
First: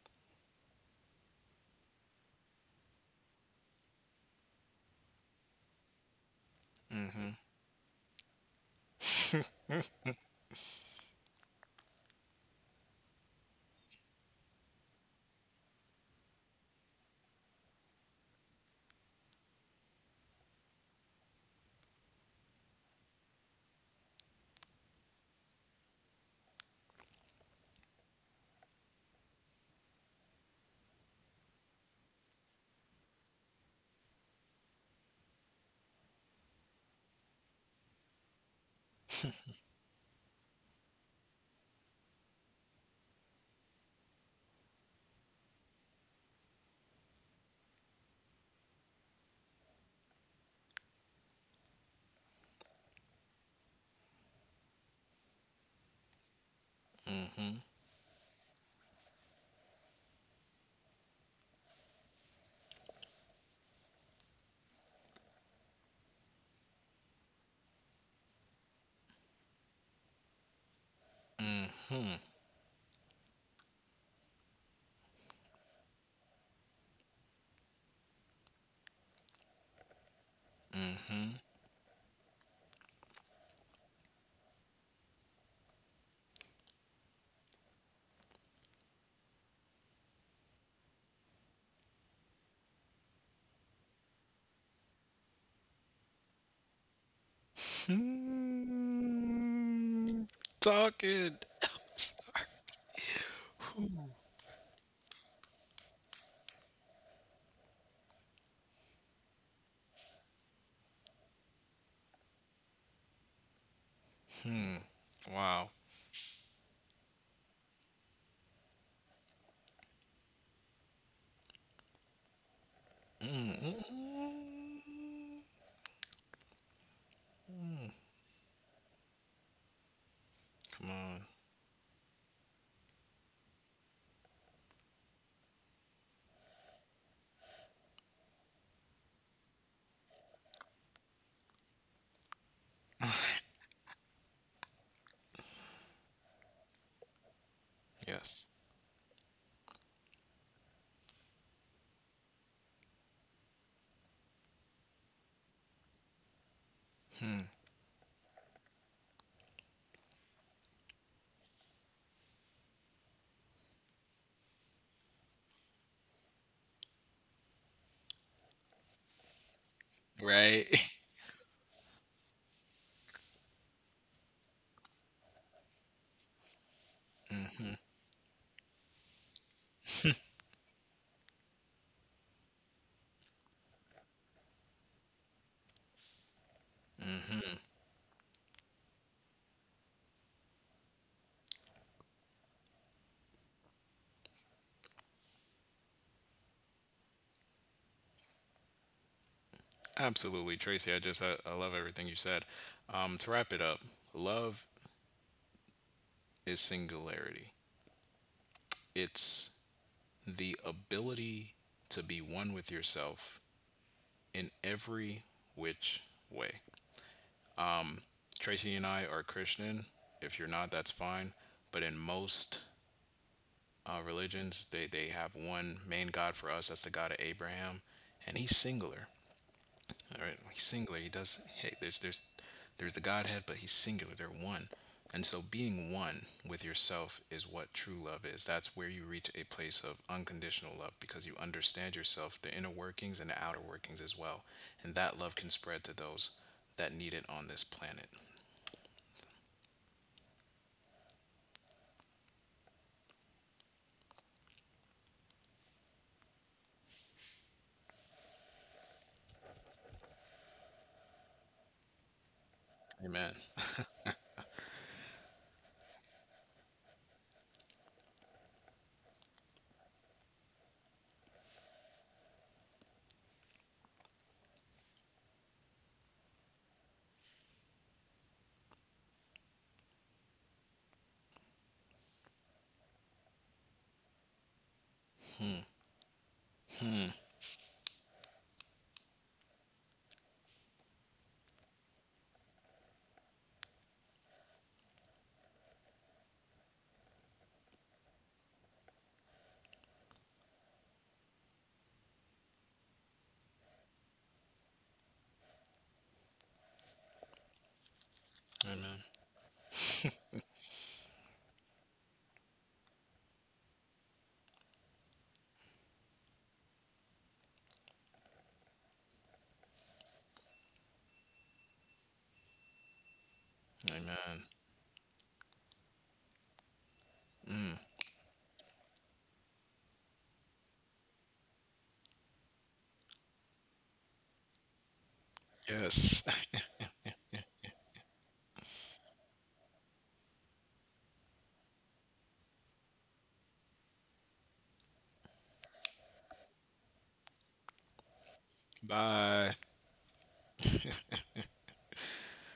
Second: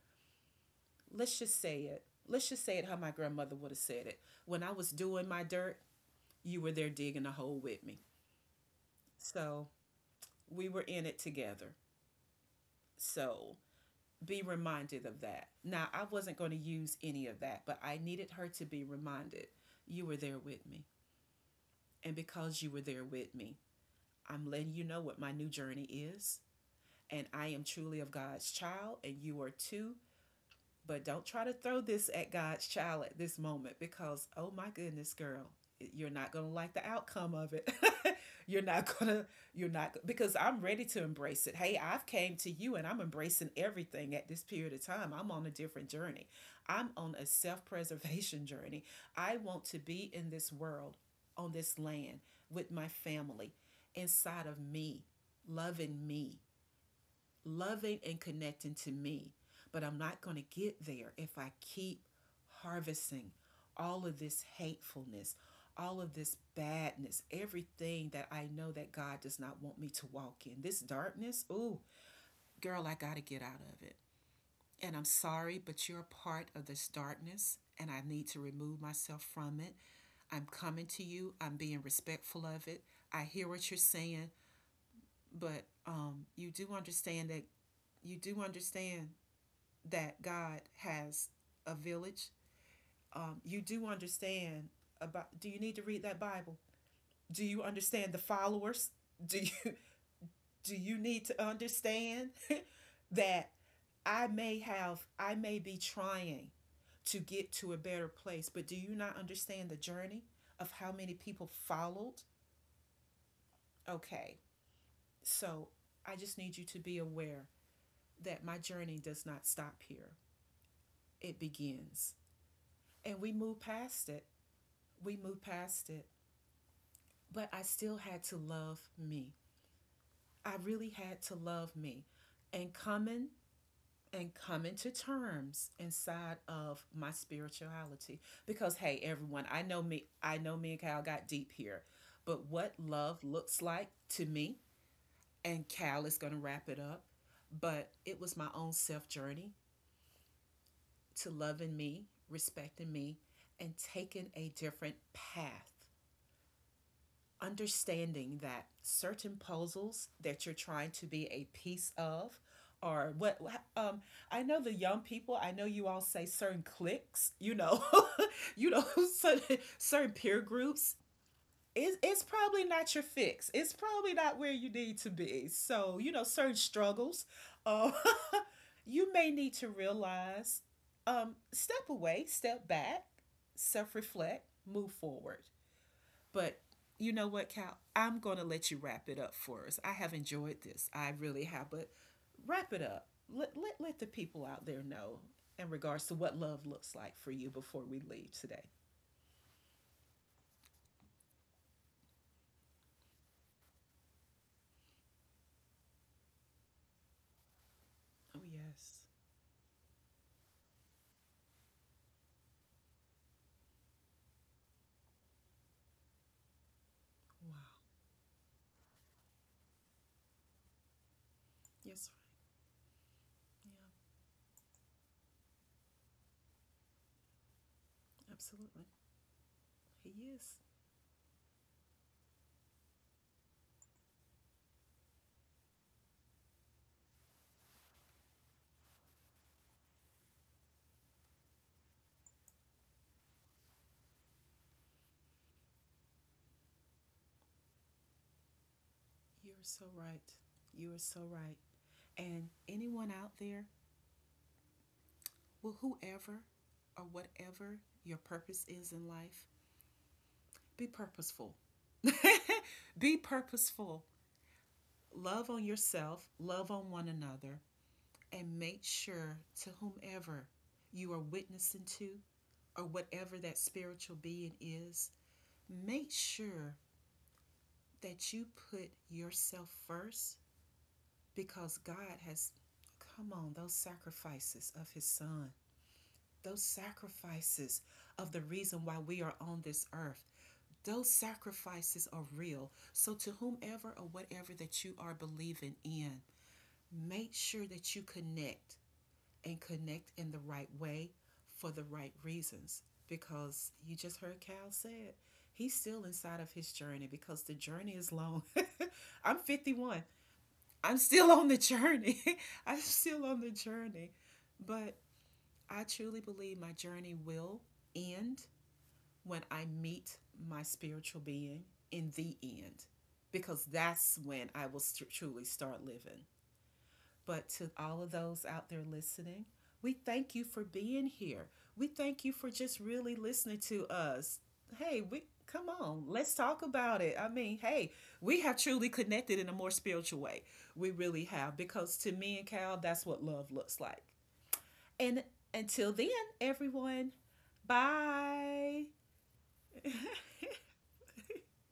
S1: let's just say it. Let's just say it how my grandmother would have said it. When I was doing my dirt, you were there digging
S2: Hmm.
S1: a hole with me. So we were in it together. So be reminded of that. Now, I wasn't going to use any of that, but I needed her to be reminded you were there with me. And because you were there with me, I'm letting you know what my new journey is. And I am truly of God's child, and you are too. But don't try to throw this at God's child at this moment because, oh my goodness, girl, you're not going to like the outcome of it. you're not going to, you're not, because I'm ready to embrace it. Hey, I've came to you and I'm embracing everything at this period of time. I'm on a different journey. I'm on a self preservation journey. I want to be in this world, on this land, with my family, inside of me, loving and connecting to me. But I'm not going to get there if I keep harvesting all of this hatefulness, all of this badness, everything that I know that God does not want me to walk in. This darkness, ooh,
S2: Hmm.
S1: girl, I got to get out of it. And I'm sorry, but you're a part of this darkness, and I need to remove myself from it. I'm coming
S2: Hmm.
S1: to
S2: Hmm.
S1: you. I'm being respectful of it. I hear what you're saying, but you do understand that you do understand that God has a village. You do understand about. Do you need to read that Bible? Do you understand the followers? Do you
S2: Mm,
S1: do you
S2: talking.
S1: need to understand that I may be trying to get to a better place, but do you not understand the journey of how many people followed? Okay,
S2: Hmm. Wow.
S1: so I just need you to be aware that my journey does not stop here. It begins. And
S2: Mm, mm, mm.
S1: we moved past it. But I still had to love me. I
S2: Come
S1: really
S2: on.
S1: had to love me and coming and coming to terms inside of my spirituality. Because hey, everyone, I know me and Cal got deep here. But what love looks like to me, and Cal is gonna wrap it up, but it
S2: Yes.
S1: was my own self journey to loving me, respecting me, and taking a different path
S2: Hmm.
S1: understanding that certain puzzles that you're trying to be a piece of or what um I know you all say certain cliques, you know, you know, certain peer
S2: Right.
S1: groups, it's probably not your fix, it's probably not where you need to be, so you know certain struggles, um you may need to realize, step away, step back, self-reflect, move forward. But you know what, Cal? I'm going to let you wrap it up for us. I have enjoyed this. I really have. But wrap it up. Let the people out there know in regards to what love looks like for you before we leave today.
S2: Absolutely, Tracy. I love everything you said. To wrap it up, love is singularity.
S1: Oh, yes.
S2: It's the ability to be one with yourself in every which way.
S1: Wow.
S2: Tracy and I are Christian. If you're not, that's fine. But in
S1: Yes, right.
S2: most
S1: Yeah,
S2: religions, they have one main God. For us, that's the God of Abraham, and he's
S1: absolutely.
S2: singular. All right,
S1: He
S2: he's
S1: is.
S2: singular. He does. Hey, there's the Godhead, but he's singular. They're one. And so, being one with yourself is what true love is. That's where you reach a place of unconditional love because you understand yourself, the inner workings and the outer workings as well. And that love can spread to those that need it on this planet.
S1: You're so right. You are so right. And anyone out there, well, whoever or whatever your purpose is in life, be purposeful.
S2: Amen.
S1: Be purposeful. Love on yourself, love on one another, and make sure to whomever you are witnessing to or whatever that spiritual being is, make sure that you put yourself first because God has, come on, those sacrifices of His Son, those sacrifices of the reason why we are on this earth, those sacrifices are real. So, to whomever or whatever that you are believing in, make sure that you connect and connect in the right way for the right reasons. Because you just heard Cal say it, he's still inside of his journey because the journey is long.
S2: Amen.
S1: I'm 51. I'm still on the journey. I'm still on the journey. But I truly believe my journey will end when I meet my spiritual being in the end, because that's
S2: Amen.
S1: when I will truly start living. But
S2: Mm.
S1: to all of those out there listening, we thank you for being here. We thank you for just really listening to us. Hey, we come on,
S2: Yes.
S1: let's talk about it. I mean, hey, we have truly connected in a more spiritual way. We really have because to me and Cal, that's what love looks like. And until then, everyone, bye.
S2: Bye.